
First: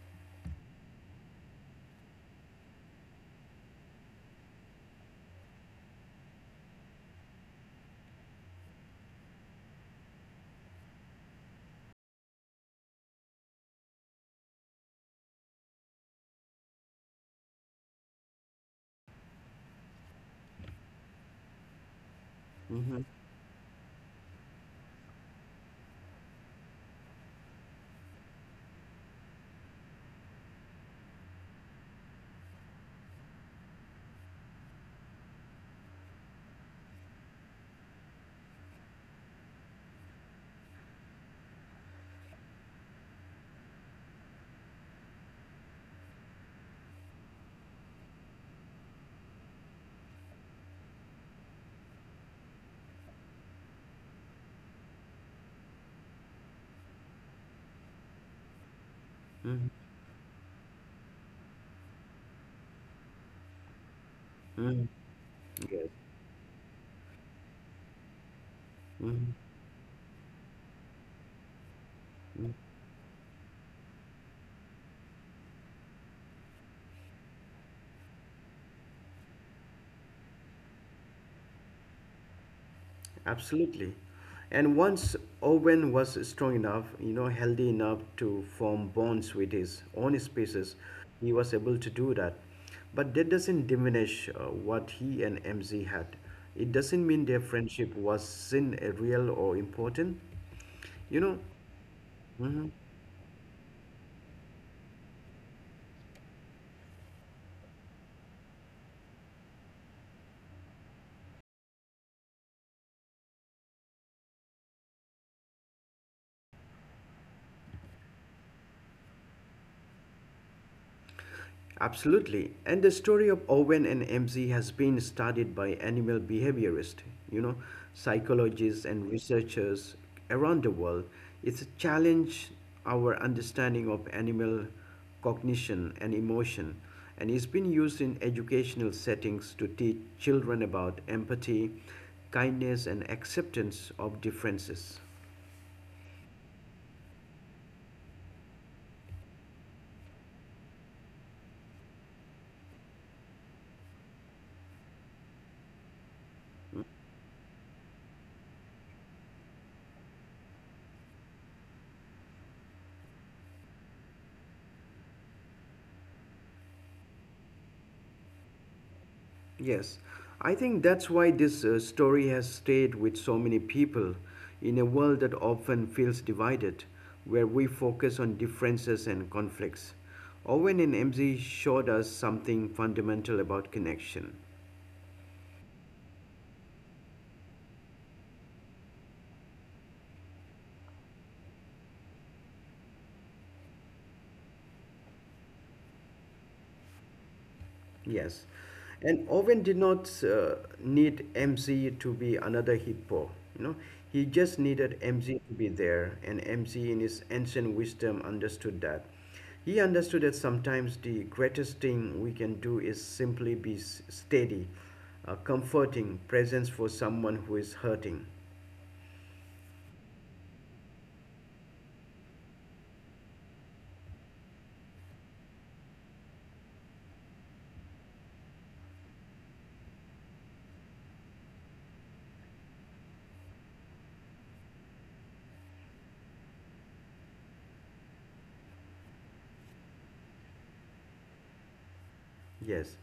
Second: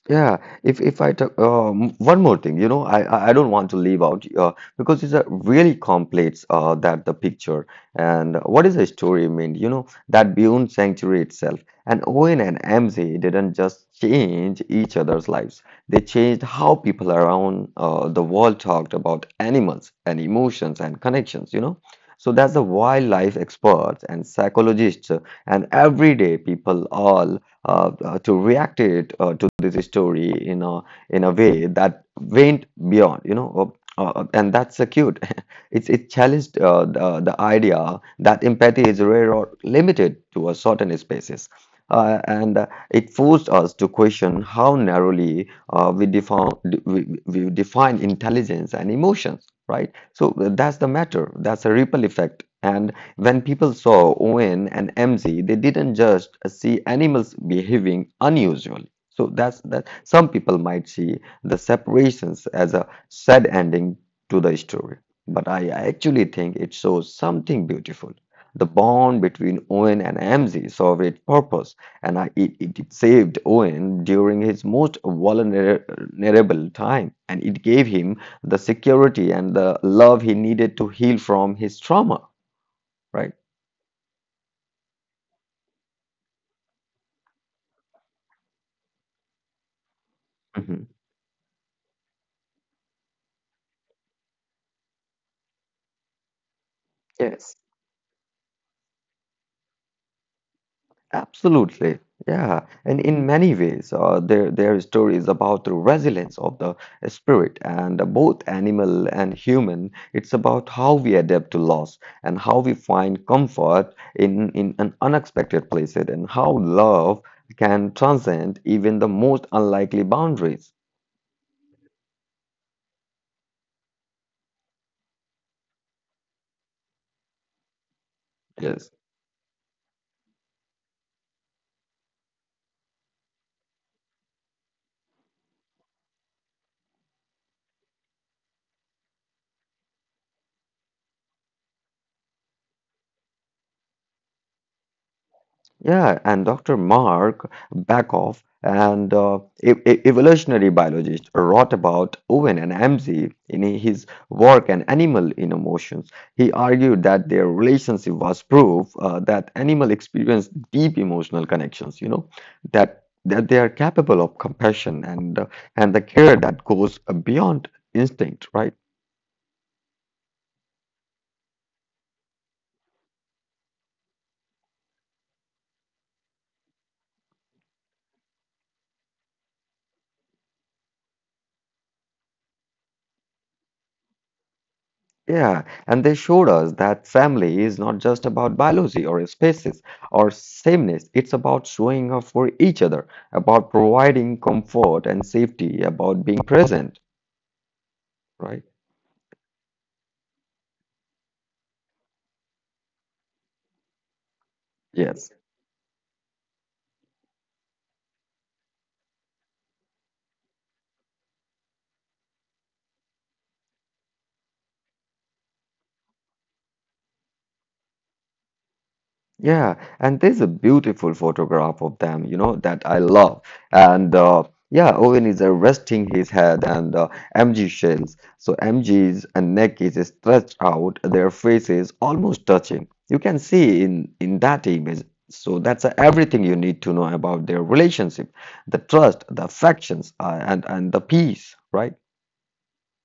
Speaker 2: Yeah, if I talk one more thing, you know, I don't want to leave out because it's a really complex that the picture and what is the story mean? You know, that beyond sanctuary itself, and Owen and MZ didn't just change each other's lives; they changed how people around the world talked about animals and emotions and connections. You know, so that's the
Speaker 1: Mm-hmm.
Speaker 2: wildlife experts and psychologists and everyday people all to react it to this story in a way that went beyond, you know, and that's cute. (laughs) It's it challenged the idea that empathy is rare or limited to a certain spaces. And It forced us to question how narrowly we define intelligence and emotions, right? So that's the matter. That's a ripple effect, and when people saw Owen and MZ, they didn't just see animals behaving unusually. So that's
Speaker 1: Mm-hmm.
Speaker 2: that. Some people might see the separations as a sad ending to the
Speaker 1: Mm-hmm.
Speaker 2: story, but I
Speaker 1: Yes.
Speaker 2: actually think it shows something beautiful. The bond
Speaker 1: Mm-hmm.
Speaker 2: between Owen and MZ served its purpose, and it saved Owen during his most vulnerable time, and it gave him the security and the love he needed to heal from his trauma, right?
Speaker 1: Absolutely. And once Owen was strong enough, you know, healthy enough to form bonds with his own species,
Speaker 2: Mhm.
Speaker 1: he was able to do that. But that doesn't diminish what he and MZ had. It doesn't mean their
Speaker 2: Yes,
Speaker 1: friendship wasn't real or important. You know,
Speaker 2: absolutely. Yeah,
Speaker 1: mm-hmm.
Speaker 2: and in many ways, their stories about the resilience of the spirit and both animal and human. It's about how we adapt to loss and how we find comfort in an unexpected places and how love can transcend even the most unlikely boundaries.
Speaker 1: Absolutely. And the story of Owen and MZ has been studied by animal behaviorists, you know, psychologists
Speaker 2: Yes.
Speaker 1: and researchers around the world. It's challenged our understanding of animal cognition and emotion, and it's been used in educational settings to teach children about empathy, kindness and acceptance of differences.
Speaker 2: Yeah, and Dr. Mark Bakoff and evolutionary biologist wrote about Owen and MZ in his work on animal in emotions. He argued that their relationship was proof that animal experience deep emotional connections, you know, that they are capable of compassion and the care that goes beyond instinct, right?
Speaker 1: Yes, I think that's why this story has stayed with so many people in a world that often feels divided, where we focus on differences and conflicts. Owen and MZ showed us something fundamental about connection.
Speaker 2: Yeah, and they showed us that family is not just about biology or species or sameness. It's about showing up for each other, about providing comfort and safety, about being present,
Speaker 1: Yes.
Speaker 2: right?
Speaker 1: And Owen did not need MZ to be another hippo. You know, he just needed
Speaker 2: Yes.
Speaker 1: MZ to be there, and MZ in his ancient wisdom understood that. He understood that sometimes the greatest thing we can do is simply be steady, comforting presence for someone who is hurting.
Speaker 2: Yeah, and there's a beautiful photograph of them, you know, that I love. And Yeah, Owen is resting his head, and MG shells. So MG's and neck is stretched out, their faces almost touching. You can see in that image. So that's everything you need to know about their relationship, the trust, the affections, and the peace, right?
Speaker 1: Yes.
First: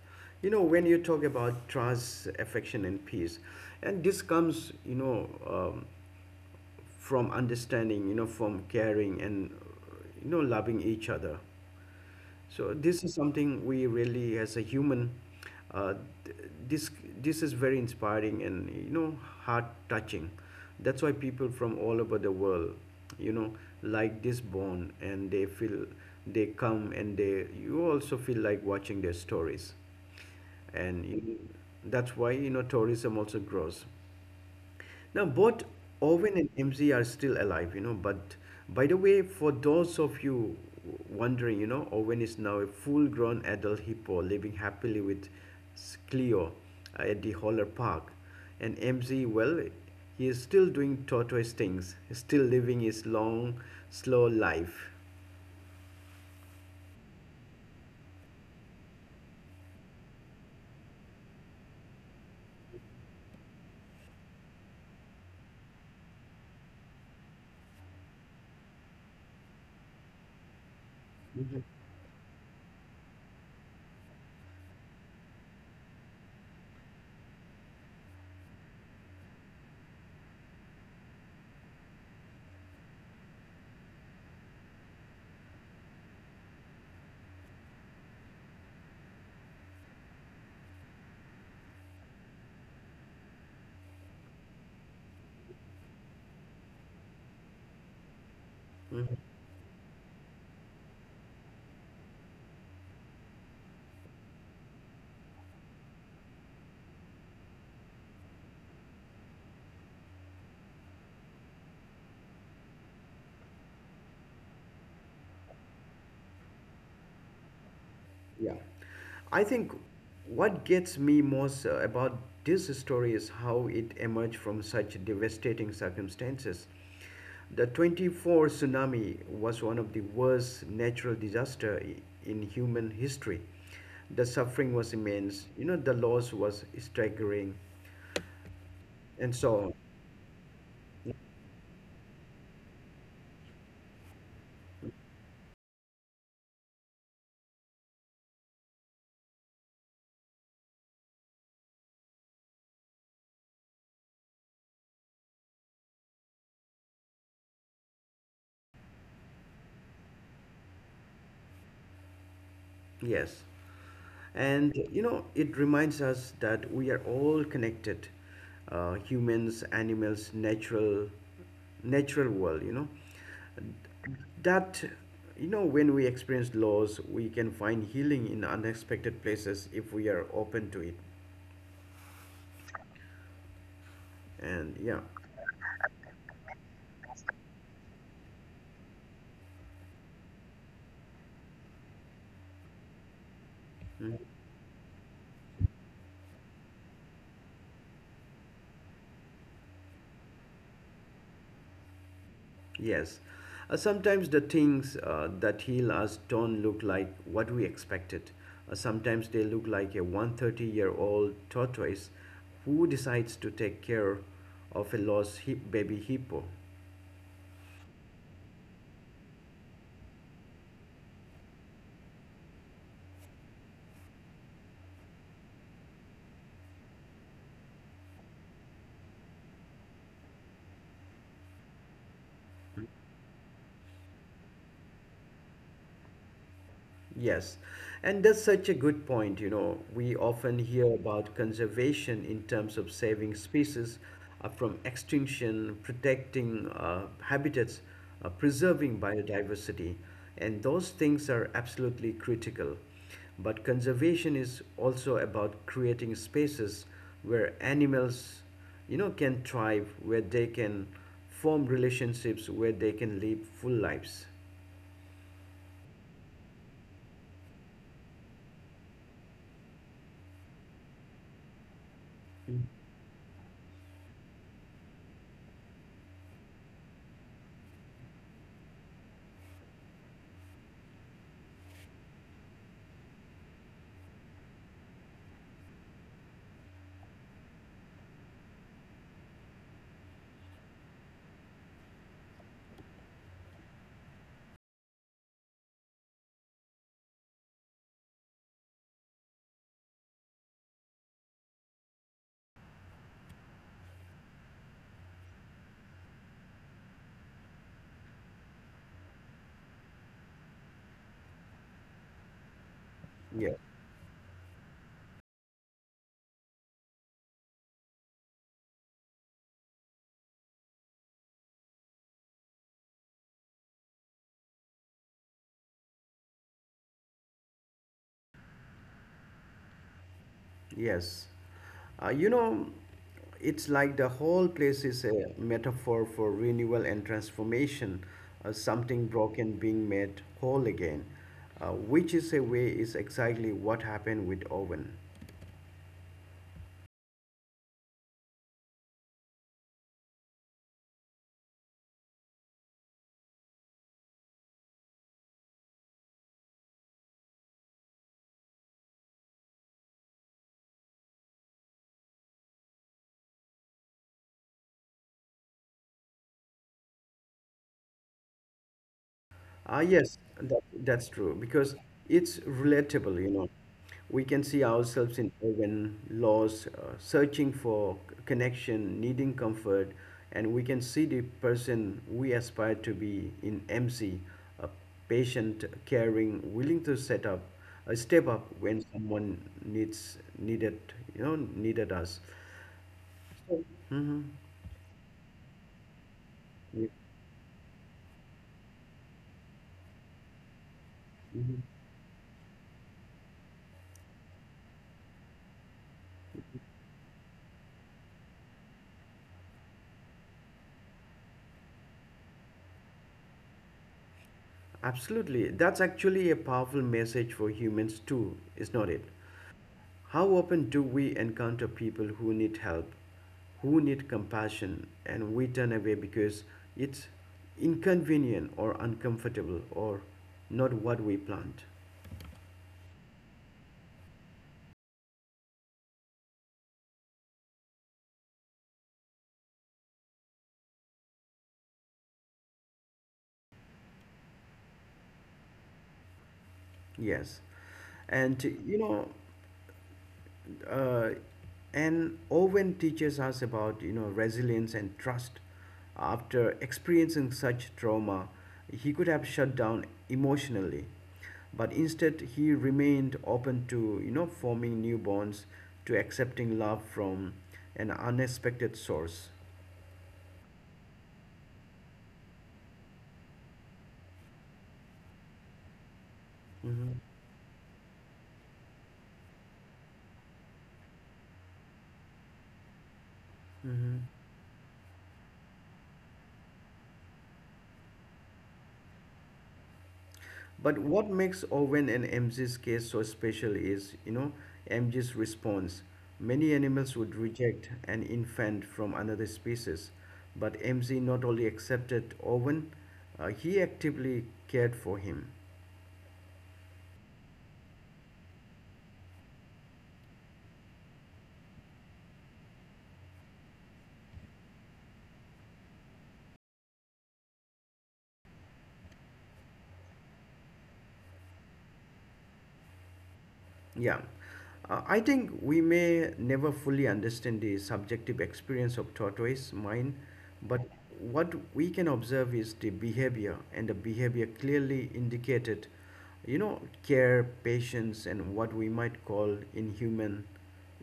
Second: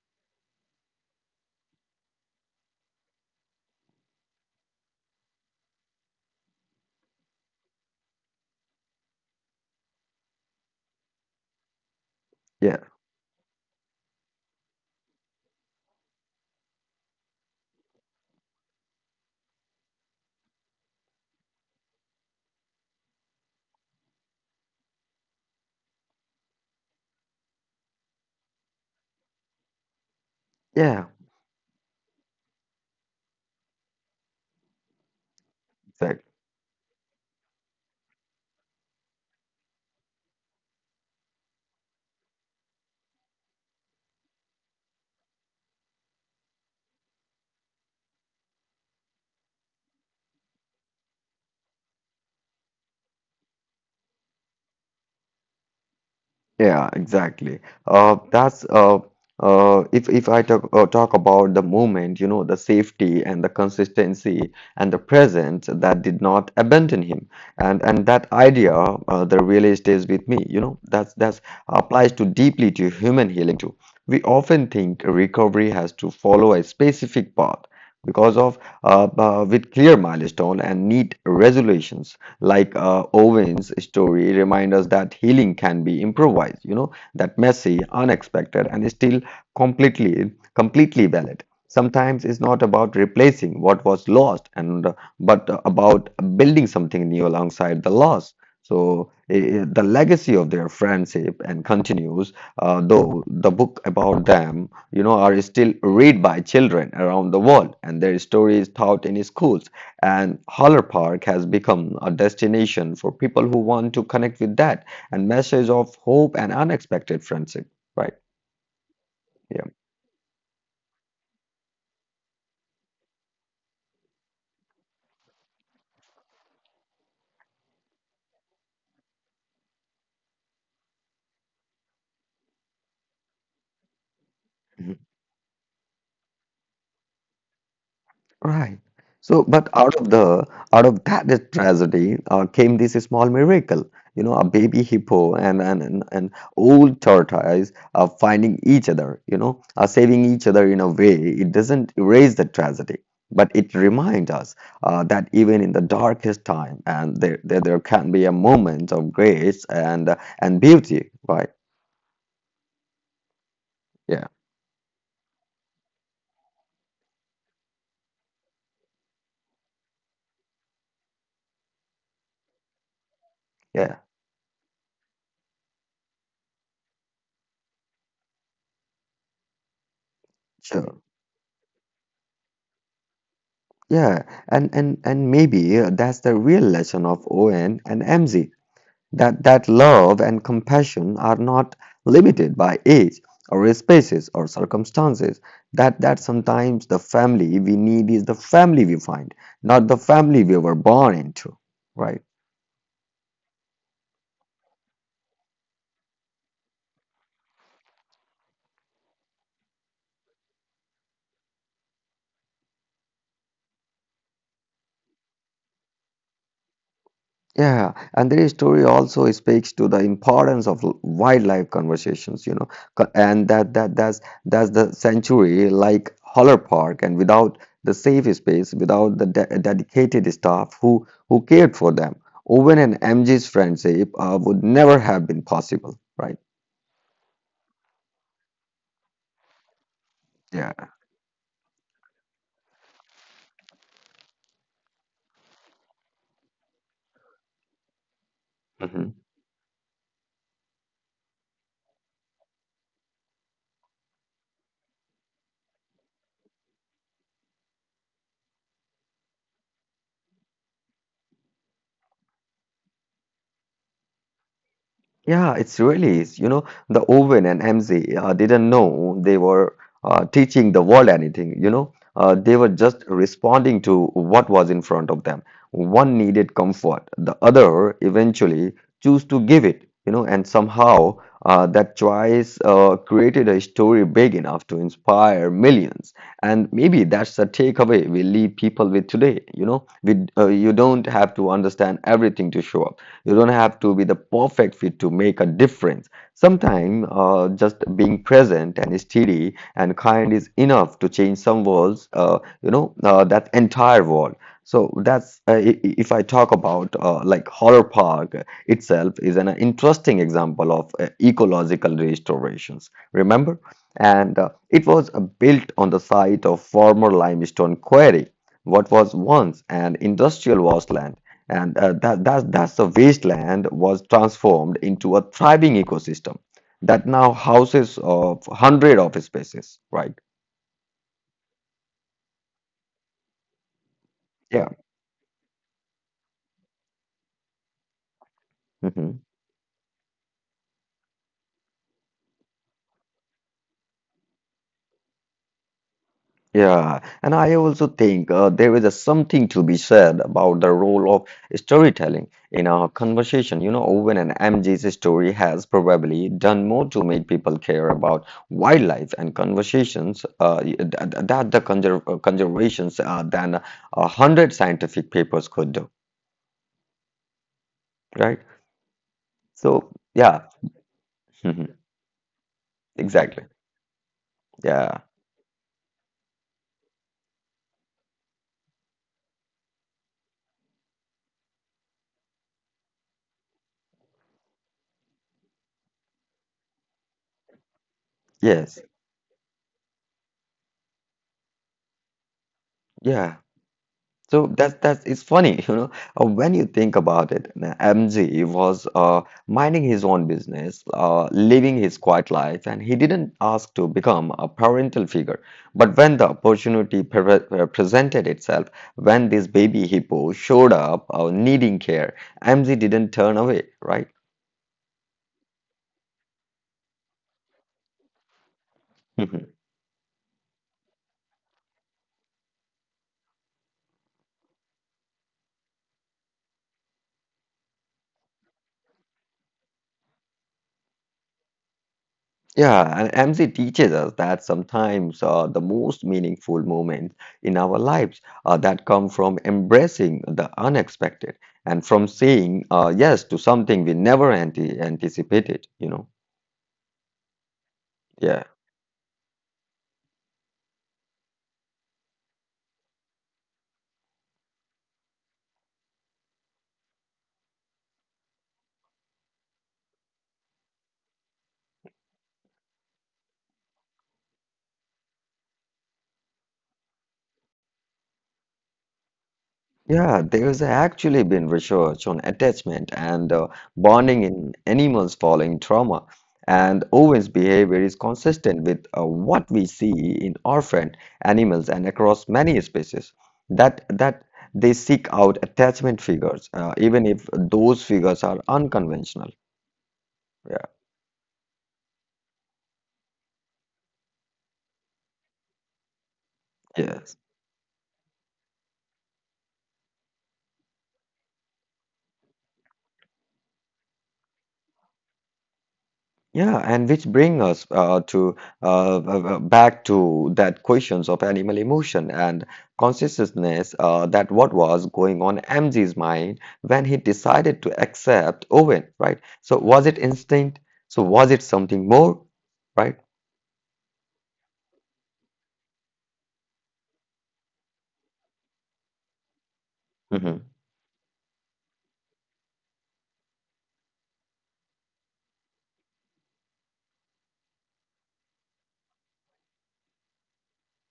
Speaker 1: You know, when you talk about trust, affection, and peace, and this comes, from understanding, from caring and, loving each other. So
Speaker 2: Yeah,
Speaker 1: this is something we really, as a human, uh, th- this this is very inspiring and you know heart touching. That's why people from all over the world, you know like this bond and they feel they come and they you also feel like watching their stories and
Speaker 2: yeah,
Speaker 1: you, that's why you know tourism also grows. Now, both
Speaker 2: exactly.
Speaker 1: Owen and MZ are still alive, you know. But by the way, for those of you wondering, you know, Owen is now a full grown adult hippo living happily with Cleo at the Holler Park. And MZ, well, he is still doing tortoise things, still living his long, slow life.
Speaker 2: Yeah, exactly. That's if I talk about the movement, you know, the safety and the consistency and the presence that did not abandon him, and that idea that really stays with me. You know, that's applies to deeply to human healing too. We often think recovery has to follow a specific path because of with clear milestone and neat resolutions like Owen's story, remind us that healing can be improvised, you know, that messy, unexpected, and still completely valid. Sometimes it's not about replacing what was lost, and but about building something new alongside the loss. So
Speaker 1: Mm-hmm.
Speaker 2: the legacy of their friendship and continues, though the book about them, you know, are still read by children around the world, and their story is taught in schools, and Holler Park has become a destination for people who want to connect with that and message of hope and unexpected friendship. Right.
Speaker 1: Yeah. I
Speaker 2: Yeah.
Speaker 1: think what gets me most about this story is how it emerged from such devastating circumstances. The 24 tsunami was one of the worst natural in human history. The suffering was immense, you know, the loss was staggering
Speaker 2: Right.
Speaker 1: and
Speaker 2: So,
Speaker 1: so
Speaker 2: but
Speaker 1: on.
Speaker 2: out of that tragedy came this small miracle. You know, a baby hippo and old tortoise are finding each other. You know, are saving each other in a way. It doesn't erase the tragedy, but it reminds us that even in the darkest time, and there can be a moment of grace and beauty. Right?
Speaker 1: Yes.
Speaker 2: Yeah.
Speaker 1: And you know, it reminds us that we are all connected, humans, animals, natural world. You know,
Speaker 2: Yeah.
Speaker 1: that you know when we experience loss, we can find healing in unexpected places if we are open to
Speaker 2: Sure.
Speaker 1: it.
Speaker 2: Yeah, and
Speaker 1: And
Speaker 2: and
Speaker 1: yeah,
Speaker 2: and maybe uh, that's the real lesson of Owen and MZ, that love and compassion are not limited by age or spaces
Speaker 1: mm.
Speaker 2: or circumstances, that sometimes the family we need is the family we find, not the family we were born into, right?
Speaker 1: Yes. Sometimes the things that heal us don't look like what we expected. Sometimes they look like a 130-year-old year old tortoise who decides to take care of a baby hippo.
Speaker 2: Yeah, and their story also speaks to the importance of wildlife conversations, you know, co- and that that that's the sanctuary like Holler Park, and without the safe space, without the de dedicated staff who cared for them, Owen and MG's friendship would never have been possible, right?
Speaker 1: Yes, and that's such a good point. You know, we
Speaker 2: Yeah.
Speaker 1: often hear about conservation in terms of saving species from extinction, protecting habitats, preserving biodiversity, and those things are absolutely critical. But conservation is also about creating spaces where animals, you know, can thrive, where they can form relationships, where they can live full lives.
Speaker 2: Yeah, it's really is. You know, the Owen and MZ didn't know they were teaching the world anything. They were just responding to what was in front of them. One needed comfort, the other eventually chose to give it. And somehow that choice created a story big enough to inspire millions. And maybe that's the takeaway we leave people with today. You know, we You don't have to understand everything to show up. You don't have to be the perfect fit to make a difference. Sometimes just being present and steady and kind is enough to change some worlds, that entire world. So that's uh, i- if I talk about like Horror Park itself is an interesting example of ecological restorations. Remember, and it was built on the site of former limestone quarry, what was once an industrial wasteland and that, that, that's the wasteland was transformed into a thriving ecosystem that now houses of hundred of species, right?
Speaker 1: Yes. You know, it's like the whole
Speaker 2: Yeah.
Speaker 1: place is a metaphor for renewal and transformation, something
Speaker 2: Mhm.
Speaker 1: broken being made whole again, which is a way is exactly what happened with Owen.
Speaker 2: Yeah, and I also think there is a something to be said about the role of storytelling in our conversation. You know, Owen and M mg's story has probably done more to make people care about wildlife and conversations, conservations, than 100 scientific papers could do, right? So
Speaker 1: Ah, yes,
Speaker 2: yeah,
Speaker 1: that, that's
Speaker 2: (laughs)
Speaker 1: true
Speaker 2: mhm,
Speaker 1: because it's relatable, you
Speaker 2: exactly.
Speaker 1: know. We can see
Speaker 2: Yeah,
Speaker 1: ourselves in urban laws, connection, needing comfort, and we can see the person we aspire to be in MC, a patient, caring, willing to a step up
Speaker 2: yes,
Speaker 1: when someone needs needed, you know, needed us.
Speaker 2: yeah.
Speaker 1: Hmm.
Speaker 2: So that's it's funny, (laughs) when you think about it. MJ was minding his own business, living his quiet life, and he didn't ask to become a parental figure. But when the opportunity presented itself, when this baby hippo showed up, needing care, MJ didn't turn away, right?
Speaker 1: Absolutely, that's actually a powerful message for humans too, is not it?
Speaker 2: (laughs)
Speaker 1: How often do we encounter people who need help, who need compassion, and we turn away because it's inconvenient or uncomfortable or not what we planned?
Speaker 2: Yeah, and MZ teaches us that sometimes the most meaningful moments in our lives that come from embracing the unexpected and from saying yes to something we never anticipated, you know.
Speaker 1: Yes.
Speaker 2: Yeah.
Speaker 1: And uh, and Owen teaches us about you know resilience and trust. After experiencing such trauma, he could have shut down emotionally, but instead he remained open to you know forming new bonds, to accepting love from an unexpected source.
Speaker 2: Yeah, there's actually been research on attachment and bonding in animals following trauma. And
Speaker 1: Mm-hmm.
Speaker 2: Owen's behavior is consistent with what we see in orphan animals and across many species, that
Speaker 1: Mm-hmm.
Speaker 2: that they seek out attachment figures, even if those figures are unconventional. Yeah.
Speaker 1: But what makes Owen and MG's case so special is, you know, MG's response. Many animals
Speaker 2: Yes.
Speaker 1: would reject an infant from another species, but MG not only accepted Owen, he actively cared for him.
Speaker 2: Yeah, and which bring us to back to that questions of animal emotion and consciousness, that what was going on MG's mind when he decided to accept Owen, right? So was it instinct? So was it something more, right?
Speaker 1: Yeah, I think we may never fully understand the subjective experience of tortoise mind,
Speaker 2: Mhm.
Speaker 1: but what we can observe is the behavior, and the behavior clearly indicated, you know, care, patience, and what we might call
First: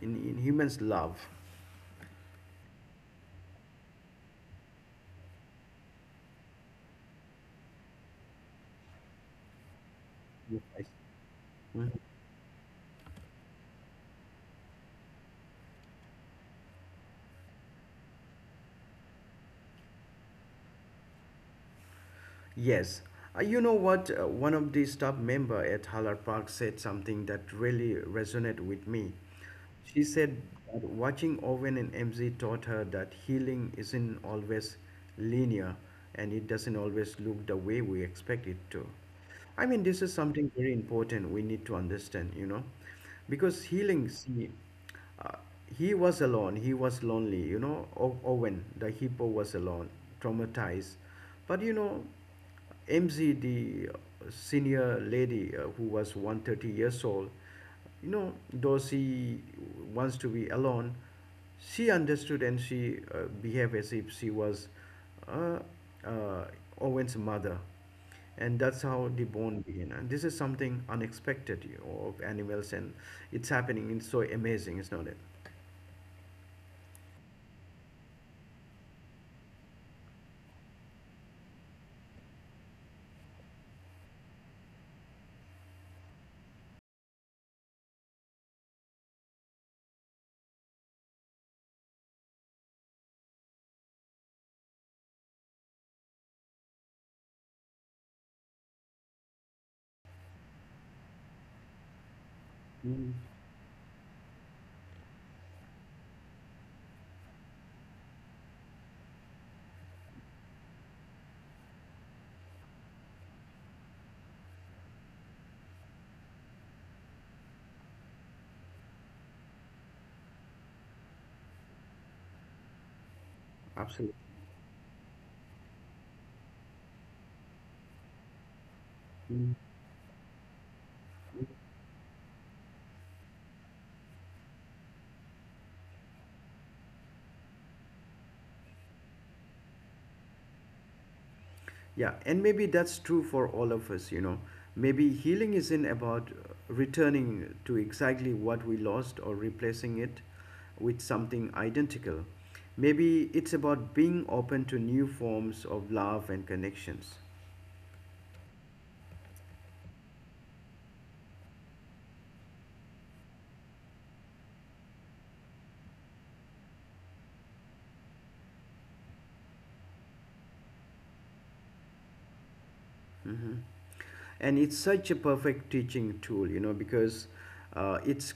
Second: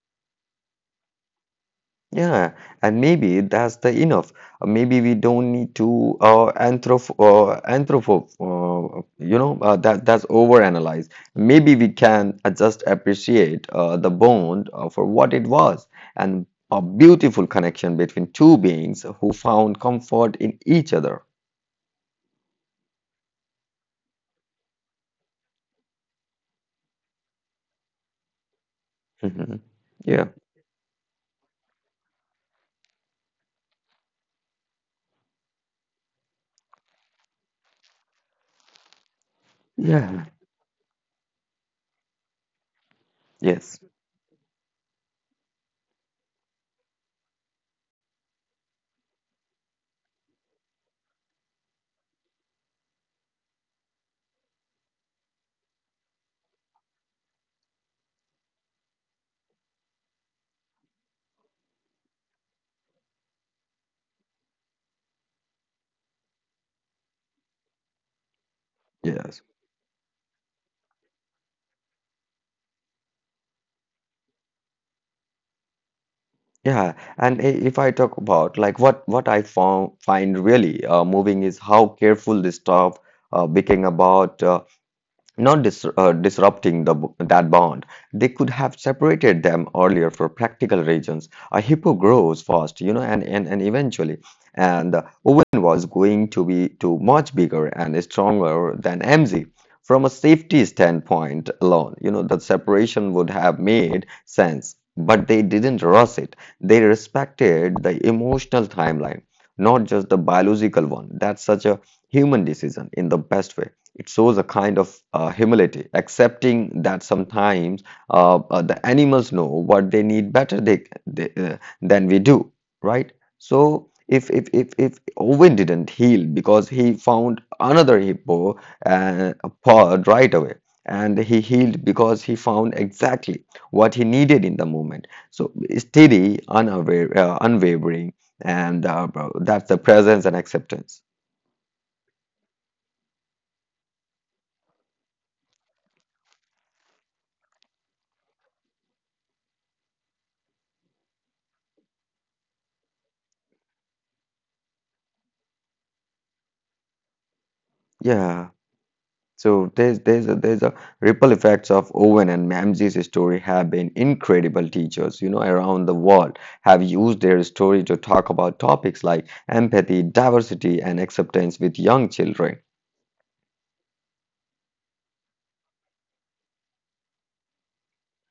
Speaker 1: in humans, love.
Speaker 2: Yeah, and maybe that's the enough. Maybe we don't need to anthropo, you know, that's
Speaker 1: Yes, I see.
Speaker 2: overanalyzed. Maybe we
Speaker 1: Mhm.
Speaker 2: can just appreciate the bond for what it was and a beautiful connection between two beings who found comfort in each other. (laughs)
Speaker 1: Yes. You know what? One of the staff member at Haller Park said something that really resonated with me.
Speaker 2: Mhm.
Speaker 1: She
Speaker 2: Yeah.
Speaker 1: said that watching Owen and MZ taught her that healing isn't always linear, and it doesn't always look the way we expect it to. I mean, this is
Speaker 2: Yeah.
Speaker 1: something very important we need to understand, you know, because
Speaker 2: Yes.
Speaker 1: healing, see, uh, he was alone. He was lonely. You know, Owen, the hippo, was alone, traumatized. But you know, MZ, the senior lady who was 130 years old, you know, though she wants to be alone, she understood, and she behaved as if she was uh, uh, Owen's mother. And that's how the
Speaker 2: Yes.
Speaker 1: bond began, and this is something unexpected, you know, of animals, and it's happening. It's so amazing, is not it?
Speaker 2: If I talk about like what I found find really moving is how careful this stuff became about. Not dis Disrupting the, that bond. They could have separated them earlier for practical reasons. A hippo grows fast, you know, and eventually, and Owen was going to be to much bigger and stronger than MZ. From a safety standpoint alone, you know, the separation
Speaker 1: Mm,
Speaker 2: would have made sense, but they didn't rush it. They respected the emotional timeline, not just the biological one. That's such a human decision in the best way. It shows a kind of humility, accepting that sometimes the animals know what they need better than we do, right? So
Speaker 1: absolutely.
Speaker 2: if Owen didn't heal because he found another hippo uh,
Speaker 1: Mm.
Speaker 2: pod right away, and he healed because he found exactly what he needed in the moment. So steady, unaware, unwavering, and that's the presence and acceptance.
Speaker 1: Yeah, and maybe that's true for all of us, you know. Maybe healing isn't about returning to exactly what we lost or replacing it with something identical. Maybe it's about being open to new forms of love and connections.
Speaker 2: Yeah. So there's a ripple effects of Owen and Mamsie's story have been incredible teachers, you know, around the world have used their story to talk about topics like empathy, diversity, and acceptance with young children.
Speaker 1: Hmm. And it's such a perfect teaching tool, you know, because it's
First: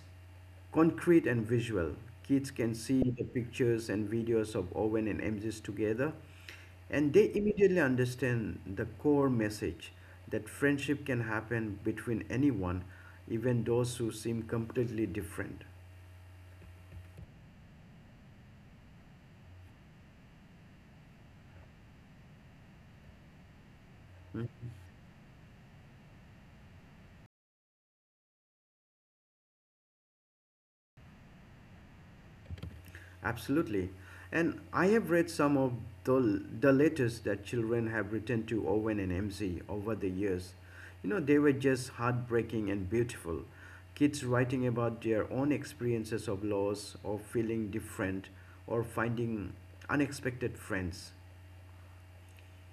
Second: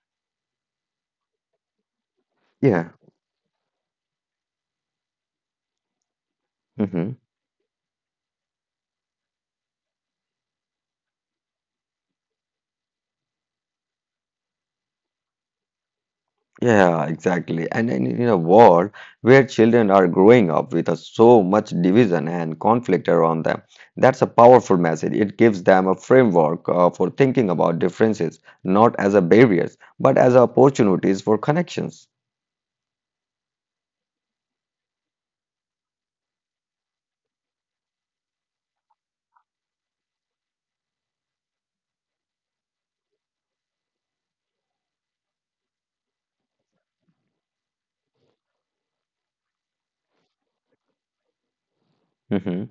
Speaker 1: concrete and visual. Kids can
Speaker 2: Yeah.
Speaker 1: see the pictures and videos of Owen and MGs together, and
Speaker 2: Mhm.
Speaker 1: they immediately understand the core message that friendship can happen between anyone, even those who seem completely different.
Speaker 2: Yeah, exactly. And in a world where children are growing up with so much division and conflict around them, that's a powerful message. It gives them a framework for thinking about differences, not as a barriers, but as opportunities for connections.
Speaker 1: Absolutely. And I have read some of the letters that children have written to Owen and MZ over the years. You know, they were just heartbreaking and beautiful. Kids writing about their own experiences of loss, or feeling different, or finding unexpected friends.
Speaker 2: Hmm.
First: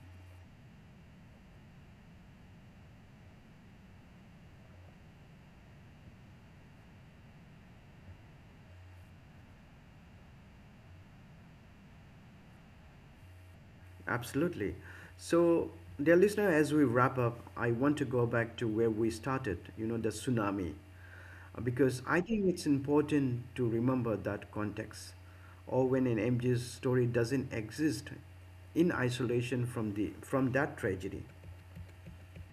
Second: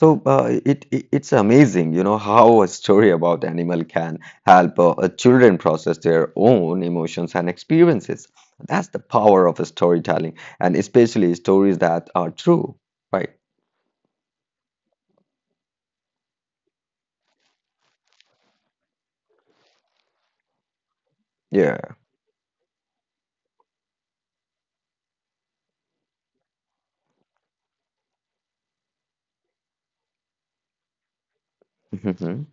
Speaker 2: So it's amazing, you know, how a story about animal can help children process their own emotions and experiences. That's the power of storytelling, and especially stories that are true, right?
Speaker 1: Absolutely. So, dear listener, as we wrap up, I want to go back to where we started, you know, the tsunami. Because I think it's important to remember that context. Or when an MG's story doesn't exist in isolation from that tragedy.
Speaker 2: Yeah. (laughs)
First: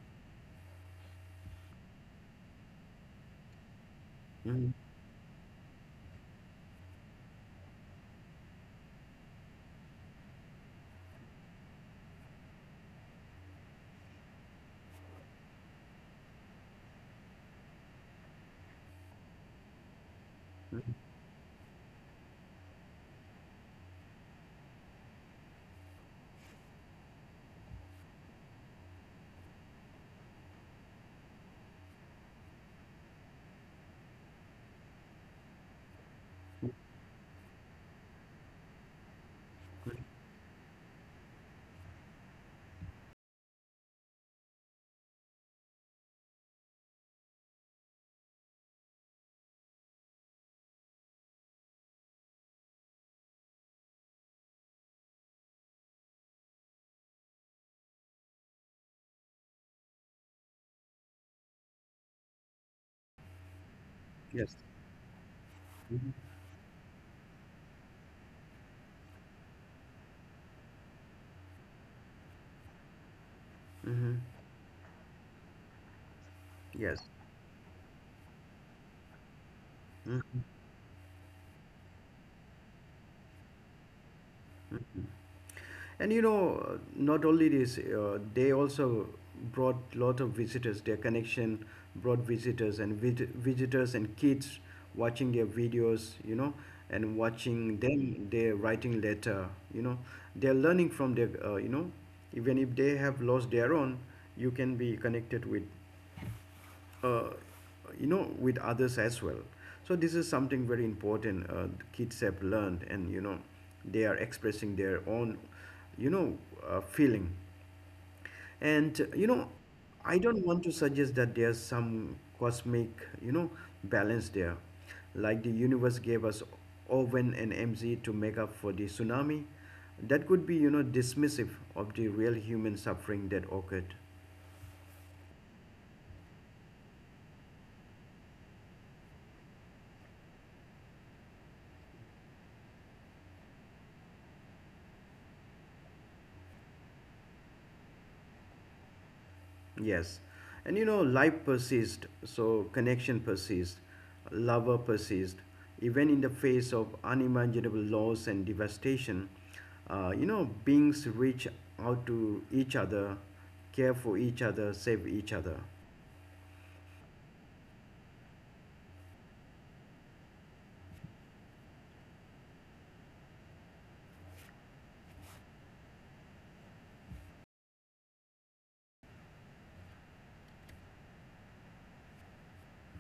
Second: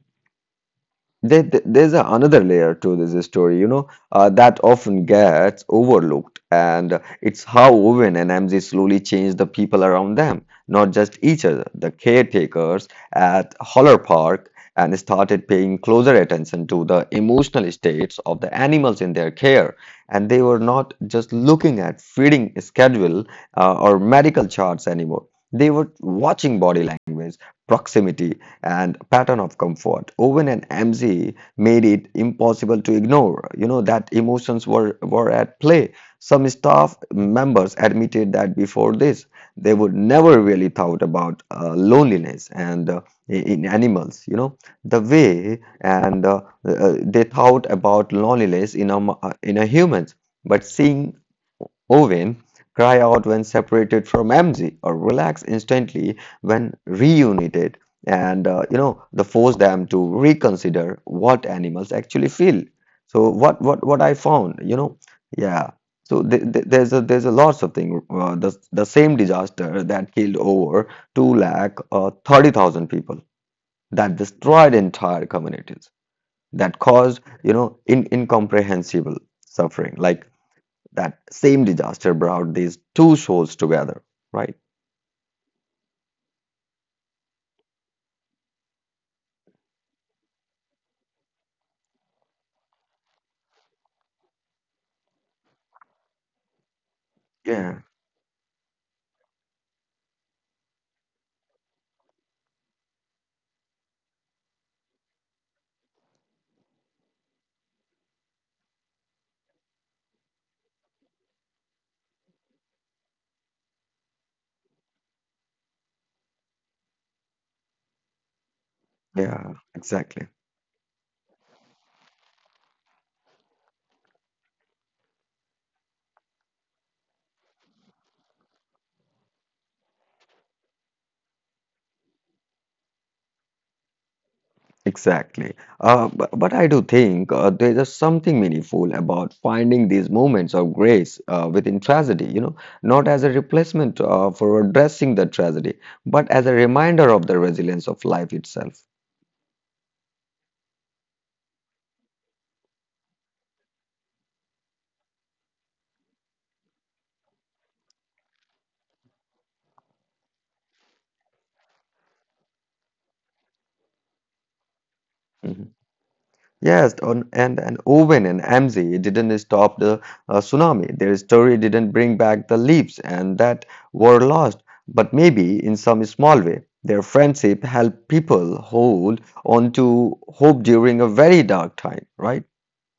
Speaker 2: There's another layer to this story, you know, that
Speaker 1: Mhm.
Speaker 2: often gets overlooked, and it's how Owen and MZ slowly change the people around them, not just each other. The caretakers at Holler Park and started paying closer attention to the emotional states of the animals in their care, and they were
Speaker 1: Mhm.
Speaker 2: not just looking at feeding schedule or medical charts anymore. They were watching body language, proximity, and pattern of comfort. Owen and MZ made it impossible to ignore, you know, that emotions were at play. Some staff members admitted that before this, they would never really thought about loneliness and in animals, you know, the way and they thought about loneliness in in a humans. But seeing Owen cry out when separated from MZ or relax instantly when reunited and you know the force them to reconsider what animals actually feel. So what I
Speaker 1: Yes.
Speaker 2: found, you know, yeah,
Speaker 1: Mm-hmm.
Speaker 2: so th th there's a lots of thing. The same disaster that killed over 2 lakh 30,000 people, that
Speaker 1: Mm-hmm.
Speaker 2: destroyed entire communities, that
Speaker 1: Yes.
Speaker 2: caused, you know, in incomprehensible suffering, like
Speaker 1: Mm-hmm.
Speaker 2: that same disaster brought these two shows together, right?
Speaker 1: And you know, not only this, they also brought lot of visitors. Their connection brought visitors and visitors and kids watching their videos, you know, and watching
Speaker 2: Yeah,
Speaker 1: them, they're writing letter, you know, they're learning from their, even if they have lost their own, you can be connected with uh, you know, with others as well. So this is something very important, the kids have learned, and you know, they are expressing their own, you know, feeling, and you know,
Speaker 2: yeah,
Speaker 1: I
Speaker 2: exactly,
Speaker 1: don't want to suggest that there's some cosmic, you know, balance there, like the universe gave us Owen and MZ to make up for the tsunami. That could be, you know, dismissive of the real human suffering that occurred.
Speaker 2: exactly. But I do think there is something meaningful about finding these moments of grace within tragedy, you know, not as a replacement for addressing the tragedy, but as a reminder of the resilience of life itself.
Speaker 1: Yes. And you know, life persists, so connection persists, lover persists, even in the face of unimaginable loss and devastation. You know, beings reach out to each other, care for each other, save each other.
Speaker 2: Mm-hmm. Yes, on, and Owen and Amzi didn't stop the tsunami. Their story didn't bring back the leaves and that were lost, but maybe in some small way, their friendship helped people hold on to hope during a very dark time, right?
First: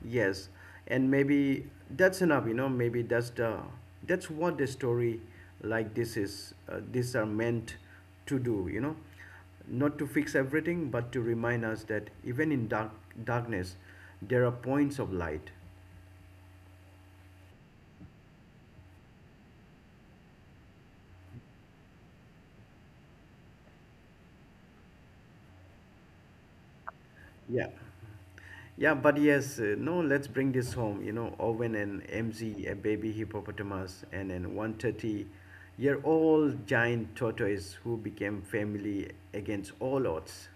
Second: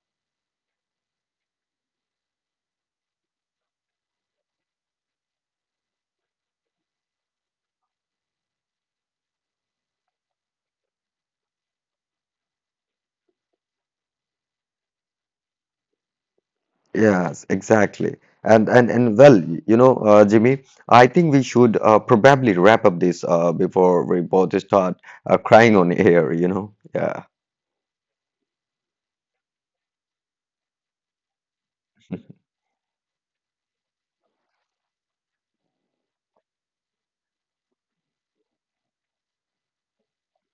Speaker 1: Yes, and maybe that's enough, you know. Maybe that's what the story like this is. These are meant to do, you know, not to fix everything, but to remind us that even in darkness, there are points of light.
Speaker 2: Yes, exactly. And well, you know, Jimmy, I think we should probably wrap up this before we both start crying on air, you know. Yeah.
Speaker 1: Yeah, yeah, but yes, no. Let's bring this home, you know. Owen and MZ, a baby hippopotamus, and an 130-year-old giant tortoise who became family against all odds.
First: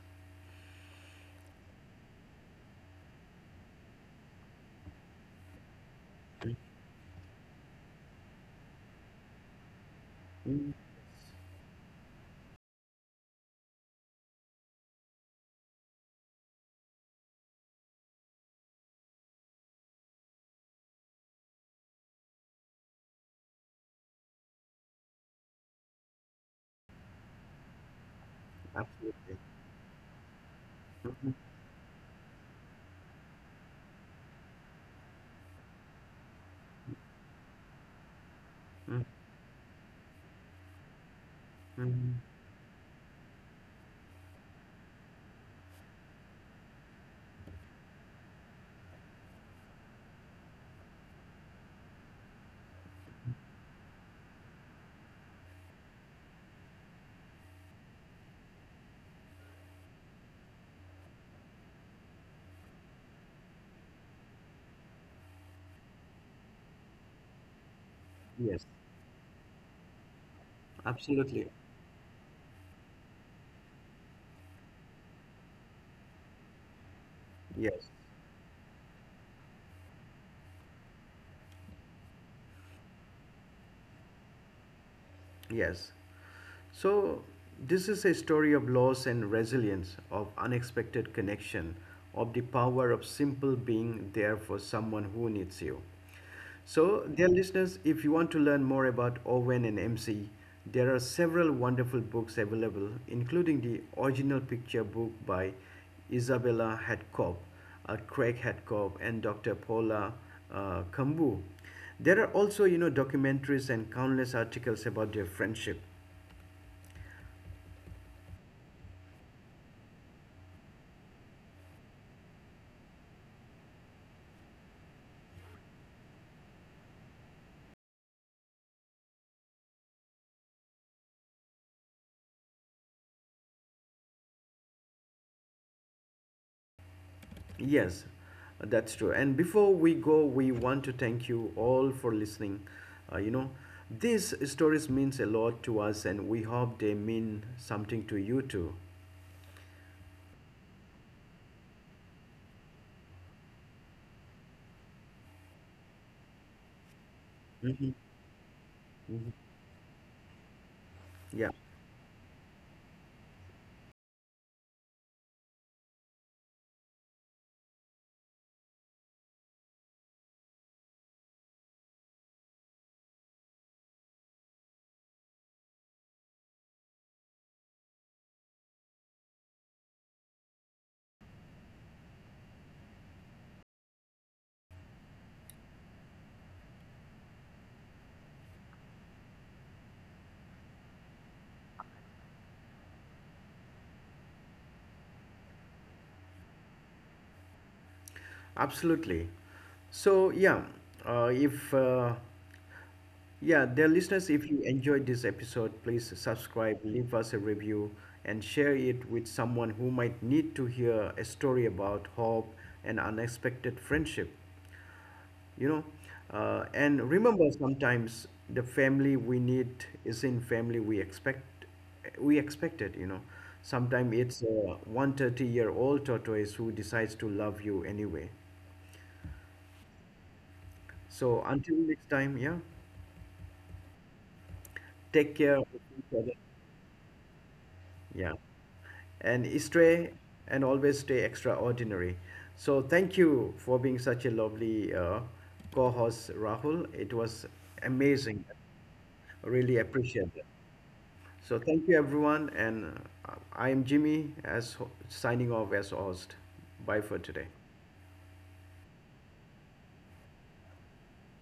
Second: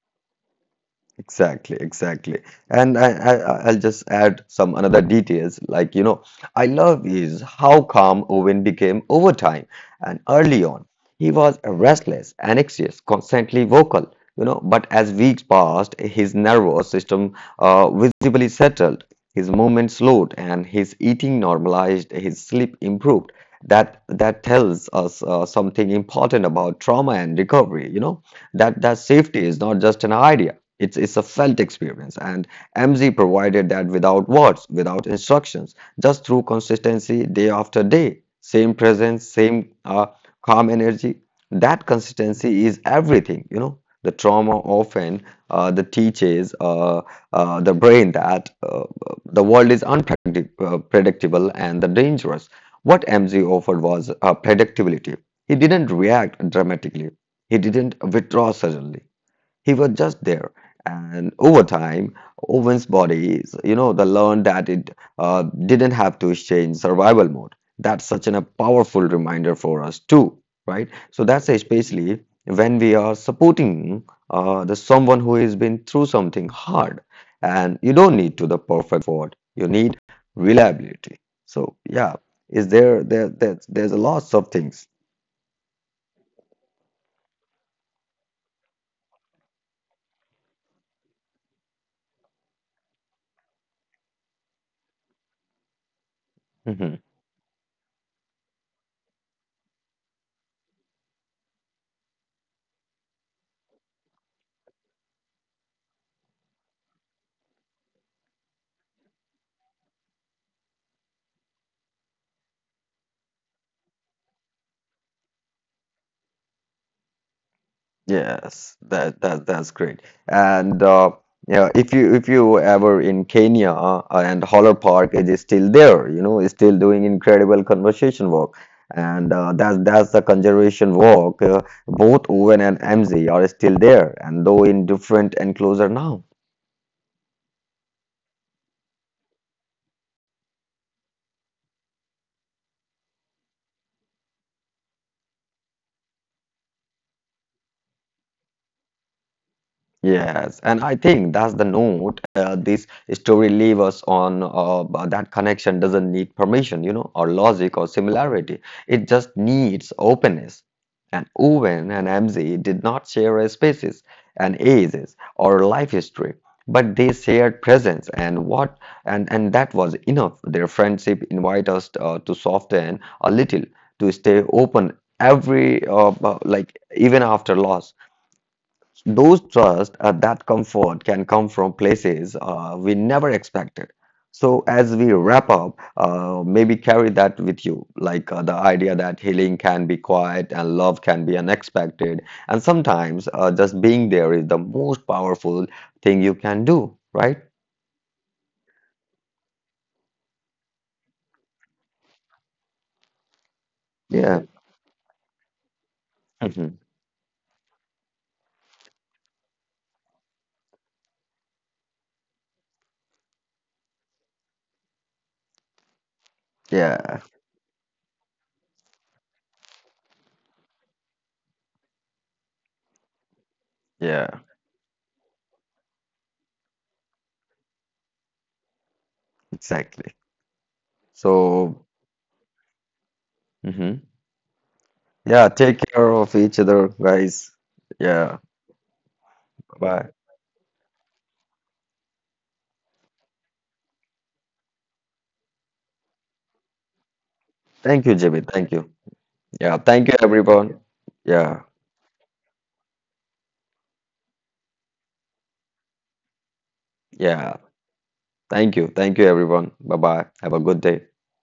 Speaker 2: Exactly, exactly. And I'll just add some another details. Like, you know, I love is how calm Owen became over time and early
Speaker 1: Mm,
Speaker 2: on. He was restless and anxious, constantly vocal, you know, but as weeks passed, his nervous system visibly settled, his movement slowed, and his eating normalized, his sleep improved. That tells us something important about trauma and recovery, you know, that
Speaker 1: absolutely.
Speaker 2: safety is not just an idea. It's a
Speaker 1: Mm,
Speaker 2: felt experience, and MZ provided that without words, without instructions, just through consistency day after day. Same
Speaker 1: mm,
Speaker 2: presence, same calm energy. That
Speaker 1: mm.
Speaker 2: consistency is everything, you know. The trauma often the teaches the brain that the world is unpredictable and the dangerous. What MZ offered was predictability. He didn't react dramatically. He didn't withdraw suddenly. He was just there. And over time, Owen's body, you know, the learned that it didn't have to stay in survival mode. That's such an, a
Speaker 1: Yes,
Speaker 2: powerful reminder for us too, right? So that's
Speaker 1: absolutely.
Speaker 2: especially when we are supporting the someone who has been through something hard. And you
Speaker 1: Yes,
Speaker 2: don't need to the perfect for. You need reliability. So yeah, is there there, there there's a lots of things.
Speaker 1: yes. So, this is a story of loss and resilience, of unexpected connection, of the power of simple being there for someone who needs you.
Speaker 2: Mm-hmm.
Speaker 1: So, dear listeners, if you want to learn more about Owen and MC, there are several wonderful books available, including the original picture book by Isabella Hadcock, Craig Hadcock, and Dr. Paula Kambu. There are also, you know, documentaries and countless articles about their friendship.
Speaker 2: Yes, that's great. And yeah, if you ever in Kenya and Holler Park, it is still there. You know, it's still doing incredible conservation work, and that's the conservation work. Both Owen and MZ are still there, and though in different enclosure now.
Speaker 1: Yes, that's true. And before we go, we want to thank you all for listening. You know, these stories means a lot to us, and we hope they mean something to you too.
Speaker 2: Yes, and I think that's the note this story leaves us on, that connection doesn't need permission, you know, or logic or similarity. It just needs openness. And
Speaker 1: Yeah,
Speaker 2: Owen and MZ did not share a spaces and ages or life history, but they shared presence and what and that was enough. Their friendship invite us to soften a little, to stay open every like even after loss. Those trust that comfort can come from places we never expected. So, as we wrap up, maybe carry that with you, like the idea that healing can be quiet and love can be unexpected. And sometimes just being there is the most powerful thing you can do, right?
Speaker 1: absolutely. So yeah, if yeah, dear listeners,
Speaker 2: Yeah.
Speaker 1: if you enjoyed this episode, please
Speaker 2: Mhm.
Speaker 1: subscribe, leave us a review, and share it with someone who might need to hear a story about hope and unexpected friendship. You know, and
Speaker 2: Yeah.
Speaker 1: remember, sometimes the family we need is in family we expect it, you know. Sometimes
Speaker 2: Yeah.
Speaker 1: it's a 130-year-old tortoise who decides to love you anyway.
Speaker 2: Exactly.
Speaker 1: So
Speaker 2: So,
Speaker 1: until next time, yeah,
Speaker 2: mhm.
Speaker 1: take
Speaker 2: Yeah,
Speaker 1: care of
Speaker 2: take care
Speaker 1: each
Speaker 2: of
Speaker 1: other.
Speaker 2: each other, guys. Yeah.
Speaker 1: Yeah, and
Speaker 2: Bye.
Speaker 1: stray and always stay extraordinary. So thank you for being such a lovely co-host, Rahul. It was
Speaker 2: Thank you, Jimmy.
Speaker 1: amazing.
Speaker 2: Thank you. Yeah,
Speaker 1: Really
Speaker 2: thank you
Speaker 1: appreciate it.
Speaker 2: everyone.
Speaker 1: So
Speaker 2: Yeah,
Speaker 1: thank you everyone, and I am Jimmy, as signing off as host. Bye for today.
Speaker 2: yeah. Thank you. Thank you everyone. Bye bye. Have a good day.